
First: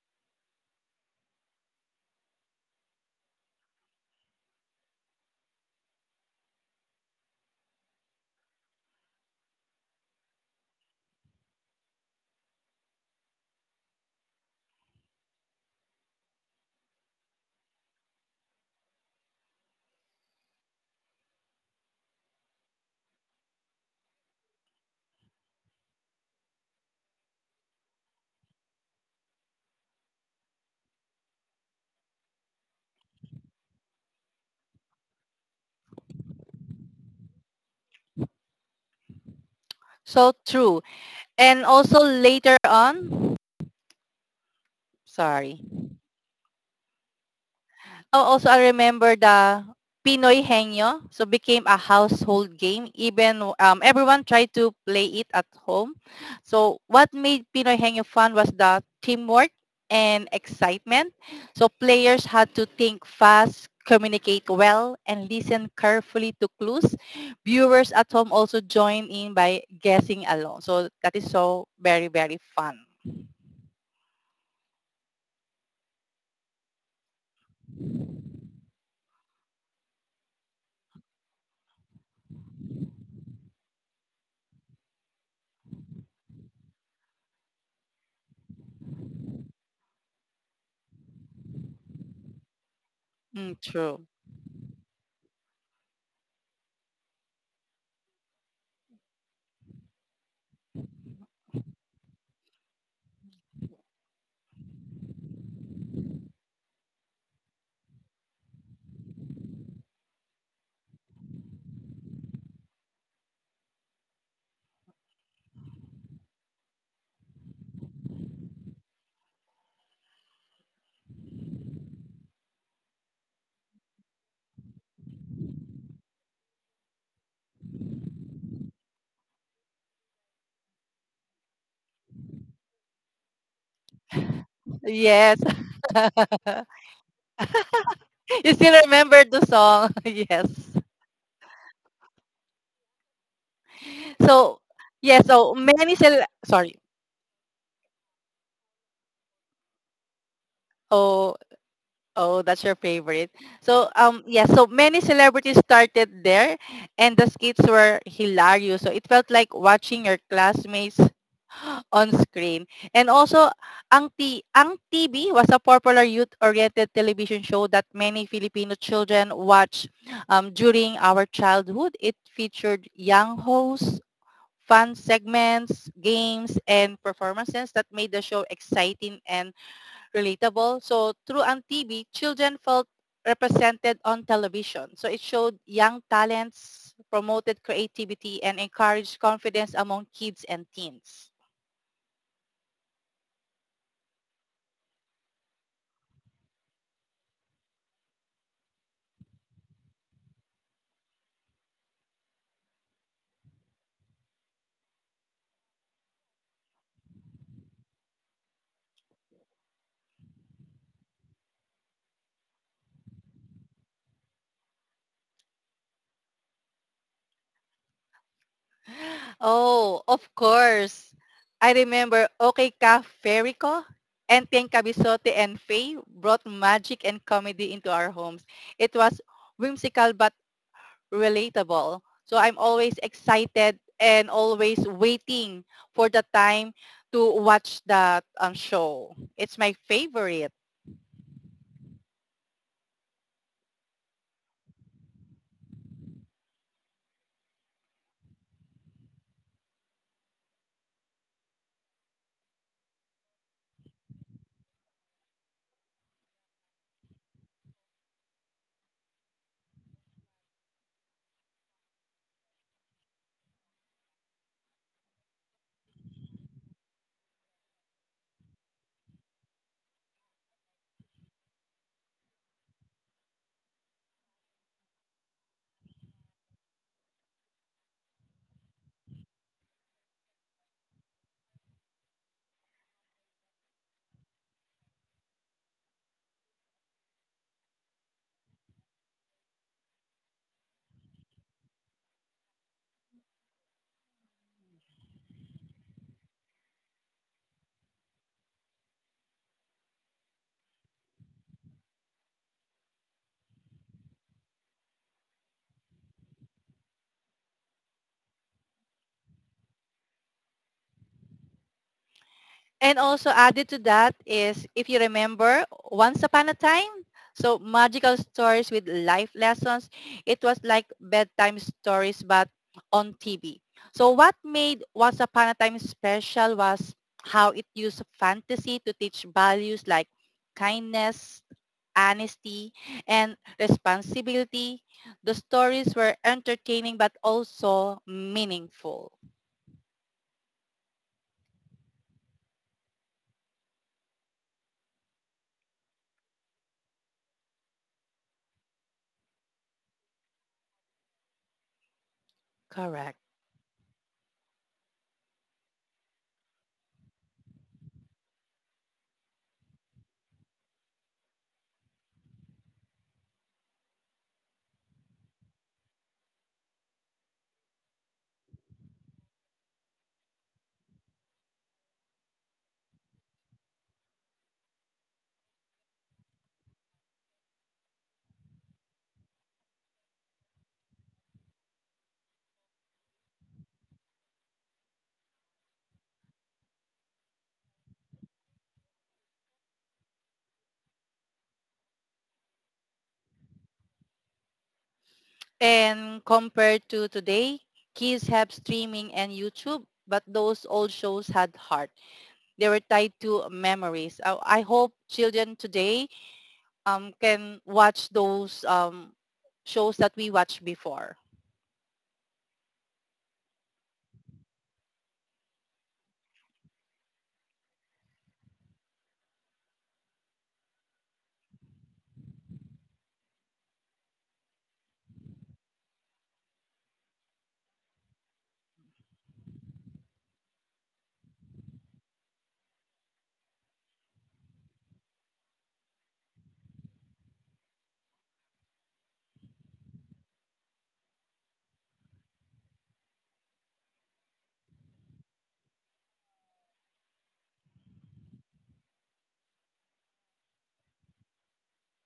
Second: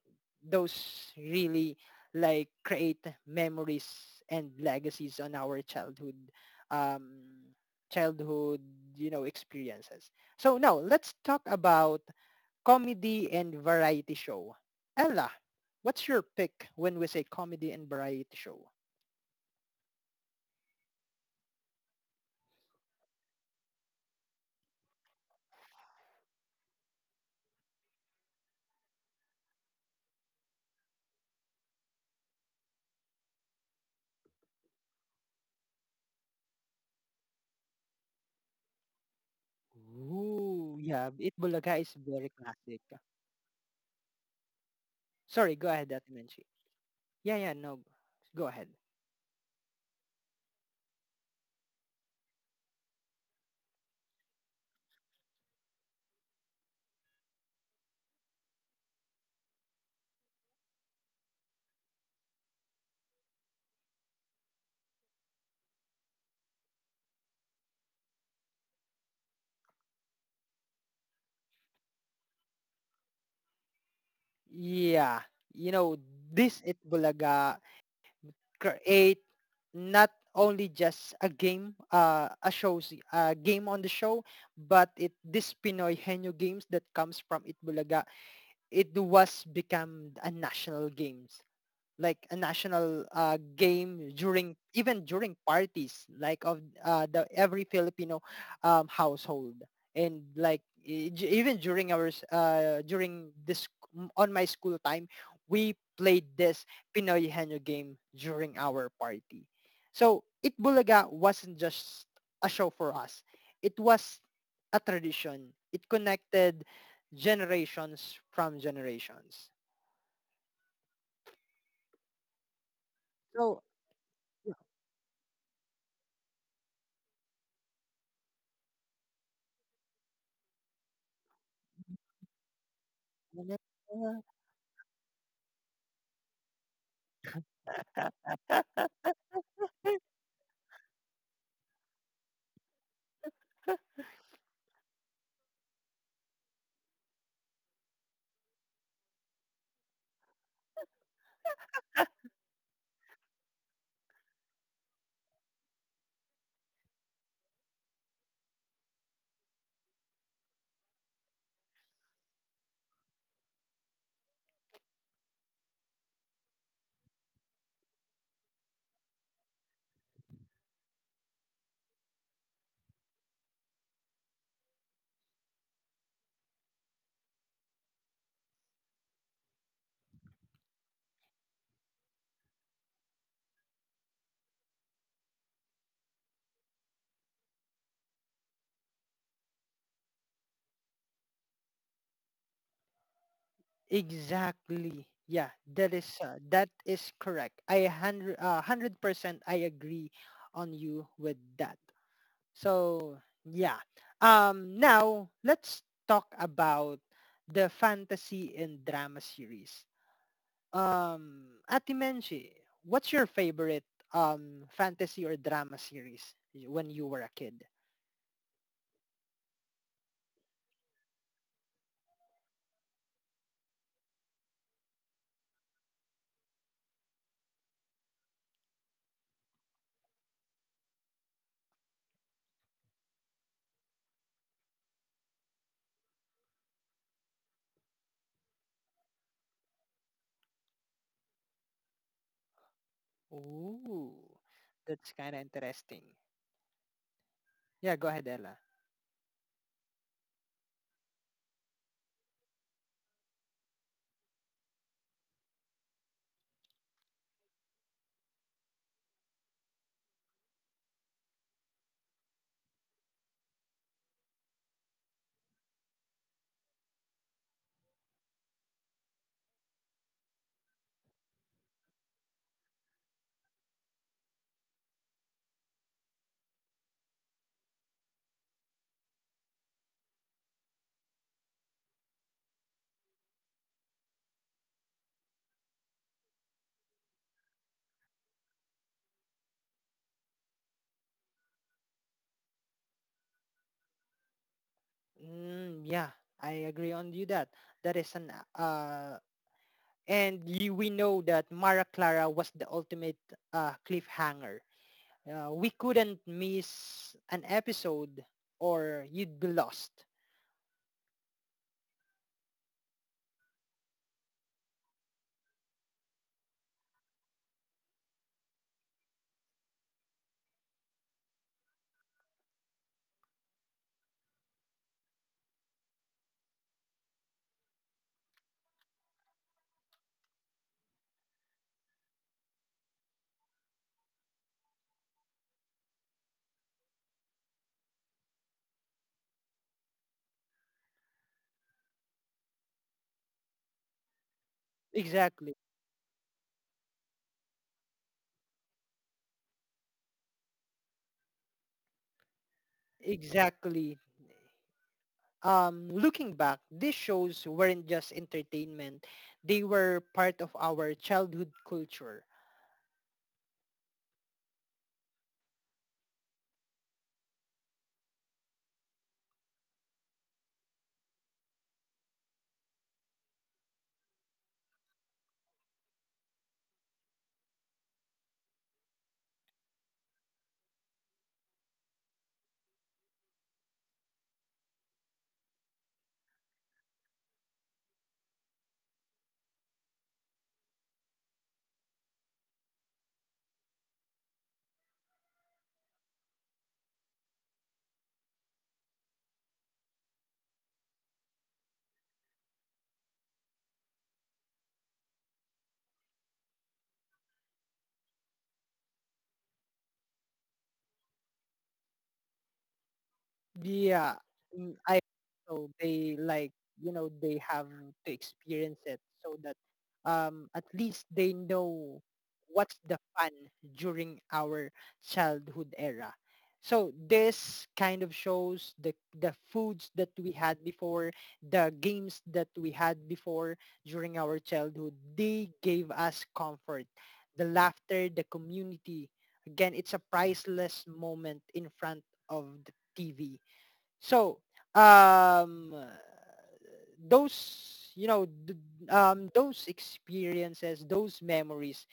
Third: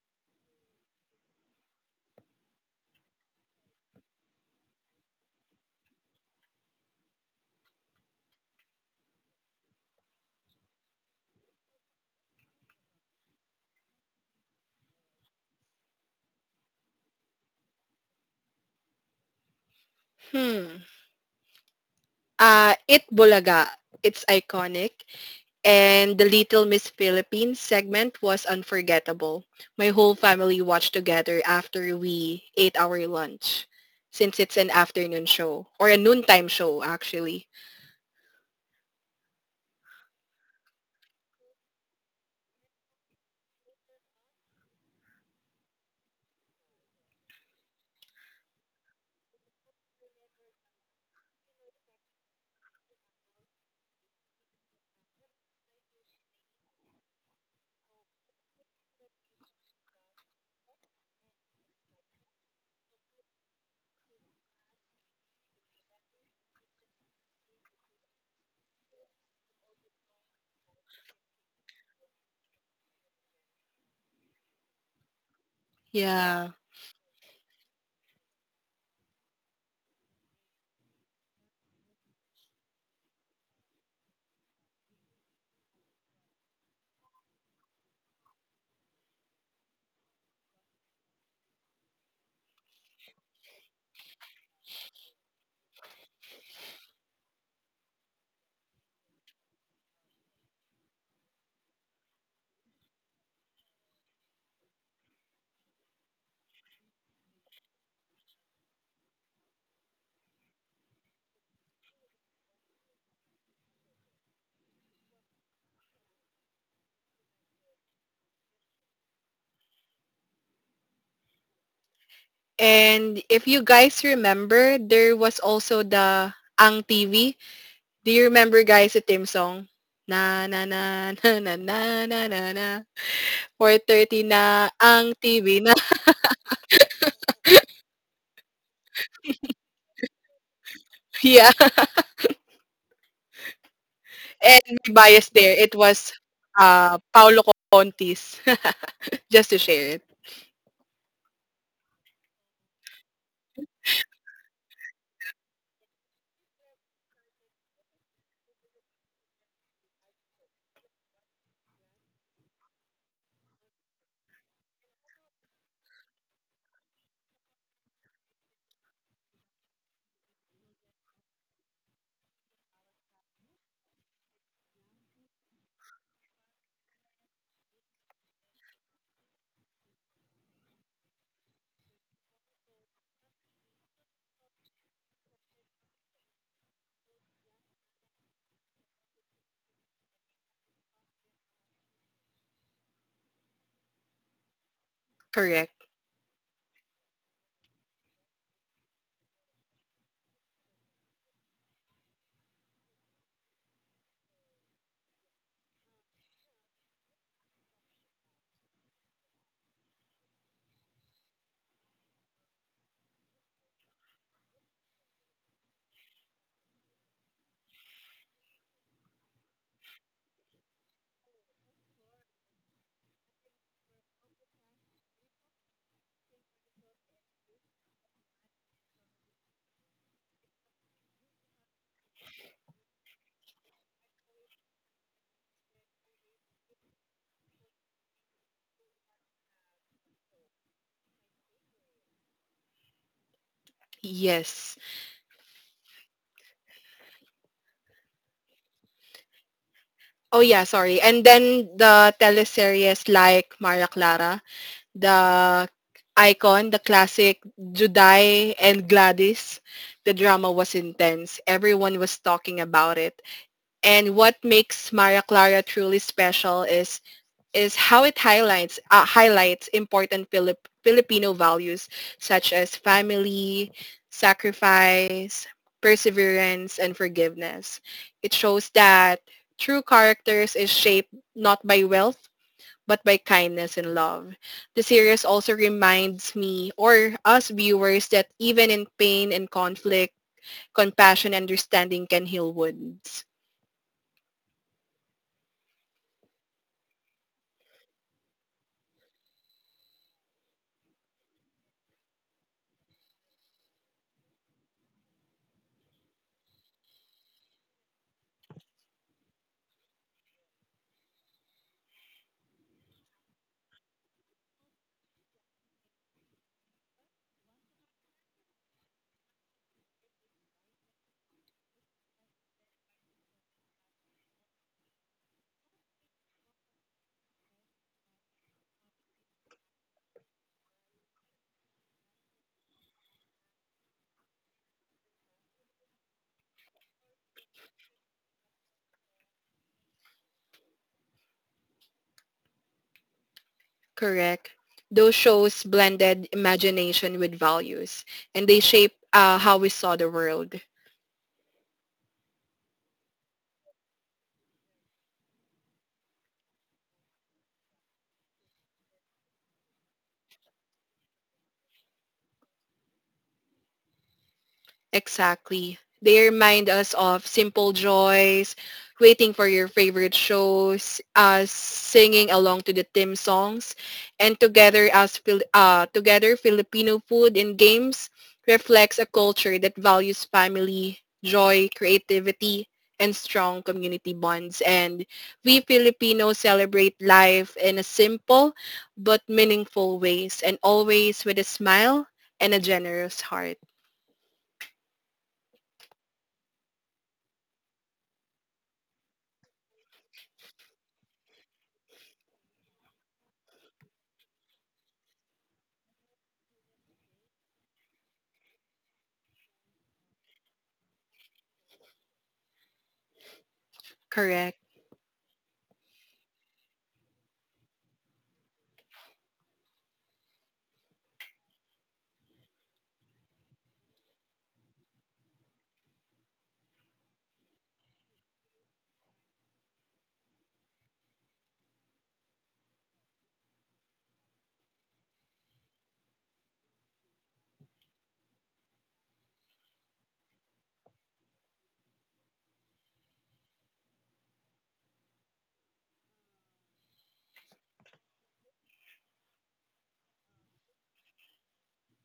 those really like create memories and legacies on our childhood, um, childhood, experiences. So now let's talk about comedy and variety show. Ella, what's your pick when we say comedy and variety show? Hmm. It Bulaga. It's iconic. And the Little Miss Philippines segment was unforgettable. My whole family watched together after we ate our lunch, since it's an afternoon show or a noontime show actually. So Ooh, true. yeah, It And Bulaga is also very later classic. on, Sorry, go sorry, ahead, Ate Menchi. Yeah, yeah, no, oh, go also ahead. I remember the Pinoy Henyo, so became a household game. Even everyone tried to play it at home. So what made Pinoy Henyo fun was the teamwork and excitement. So players had to think fast, communicate well, and listen carefully to clues. Viewers at home also joined in by guessing along. So that is so very, very fun. Yeah, you know, Yeah. this It Bulaga create not only just a game, a shows, a game on the show, but it this Pinoy Henyo games that comes from It Bulaga, it was become a national games like a national Mm, true. game during, even during parties like of the every Filipino household. And like even during during this, on my school time we played this Pinoy Henyo game during our party. So Itbulaga wasn't just a show for us, it was a tradition. It connected generations from generations. And if So you guys remember, there was also the Ang TV. Do you remember guys the theme song? Na na na (laughs) na na na na na na 4:30 na ang Yes. TV na. (laughs) (laughs) (laughs) You still remember the song? (laughs) Yes. Yeah. So And my yeah, bias so there, it many was sorry. Paolo Contis, (laughs) just to share it. Oh, oh, that's your favorite. So yeah, so many celebrities started there and the skits were hilarious. So it felt like watching your classmates (laughs) on screen. And also Ang TV was a popular youth oriented television show that many Filipino children watch during our childhood. It featured young hosts, fun segments, games, and performances that made the show exciting and relatable. So through TV, children felt represented on television. So it showed young talents, promoted creativity, and encouraged confidence among kids and teens. exactly. Yeah, Correct. That is correct. I hundred 100% I agree on you with that. So yeah. Now let's talk about the fantasy and drama series. Atimenshi, what's your favorite fantasy or drama series when you were a kid? Oh, of course. I remember Okay Ka Ferico and Ten Cabisote and Faye brought magic and comedy into our homes. It was whimsical but relatable. So I'm always excited and always waiting for the time to watch that show. It's my favorite. Ooh, Yes. that's kind of interesting. Yeah. Go ahead, Ella. Oh yeah, sorry. And then the teleseries like Maria Clara, the icon, the classic Juday and Gladys, the drama was intense. Everyone was talking about it. And what makes Maria Clara truly special is how it highlights important Filipino values such as family, sacrifice, perseverance, and forgiveness. It shows that true characters is shaped not by wealth but by kindness and love. The series also reminds me or us viewers that even in pain and conflict, compassion and understanding can heal wounds. Mm, yeah, I agree on you that. That is an and you, we know that Mara Clara was the ultimate cliffhanger. We couldn't miss an episode or you'd be lost. And also added to that is, if you remember, Once Upon a Time, so magical stories with life lessons. It was like bedtime stories but on TV. So what made Once Upon a Time special was how it used fantasy to teach values like kindness, honesty, and responsibility. The stories were entertaining but also meaningful. Correct. Those Exactly. shows blended imagination with values, and they shaped how we saw the world. Correct. Exactly. Um, looking back, these shows weren't just entertainment. They were part of our childhood culture. Exactly. They remind us of simple joys, waiting for your favorite shows, singing along to the theme songs, and together Filipino food and games reflects a culture that values family, joy, creativity, and strong community bonds. And we Filipinos celebrate life in a simple but meaningful ways, and always with a smile and a generous heart. And compared to today, kids have streaming and YouTube, but those old shows had heart. They were tied to memories. I hope children today can watch those shows that we watched before. Yeah, Correct. mm, I so they like, you know, they have to experience it so that at least they know what's the fun during our childhood era. So this kind of shows the foods that we had before, the games that we had before during our childhood. They gave us comfort, the laughter, the community. Again, it's a priceless moment in front of the TV. So, um, those, you know, those experiences, those memories,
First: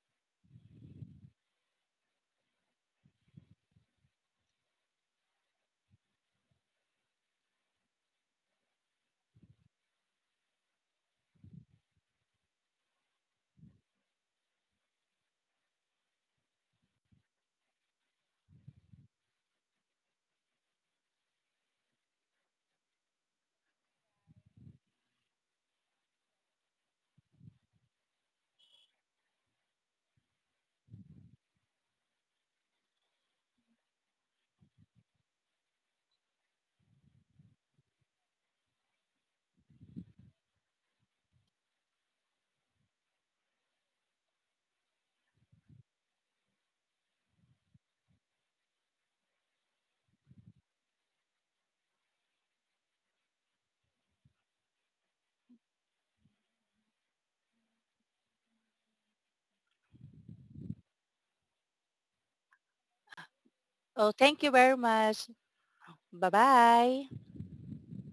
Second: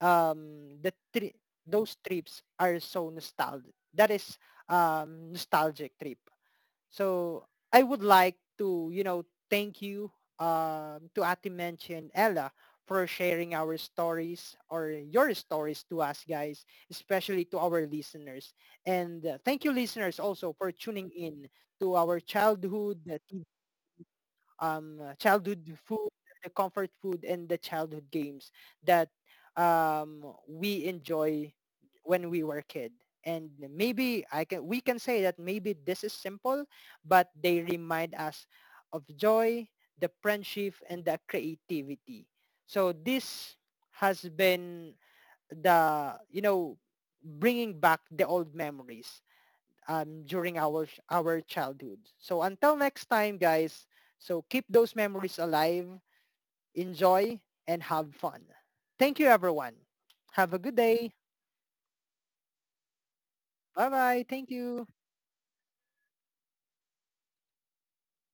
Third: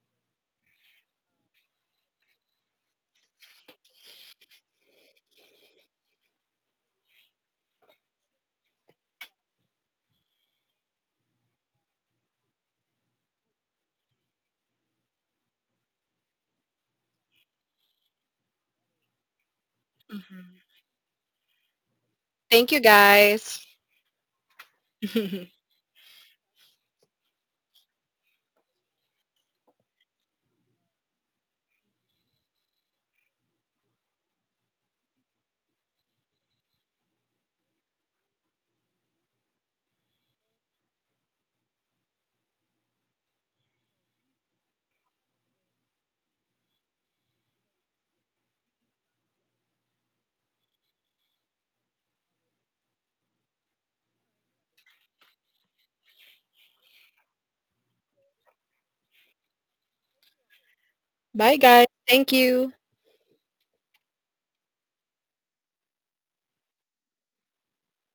um, the tri- those trips are so nostalgic. That is nostalgic trip. So I would like to, you know, thank you, to Ati Menchi and Ella for sharing our stories or your stories to us guys, especially to our listeners. And thank you listeners also Mhm. for tuning in to our Thank you, childhood guys. Childhood (laughs) food, the comfort food, and the childhood games that um, we enjoy when we were a kid. And maybe I can we can say that maybe this is simple, but they remind us of joy, the friendship, and the creativity. So this has been, the you know, bringing back the old memories during our childhood. So until next time, guys. So keep those memories alive, enjoy, and have fun. Thank you, everyone. Have a good day. Bye, guys. Thank you. Bye Oh, bye. Thank thank you you. very much. Bye-bye.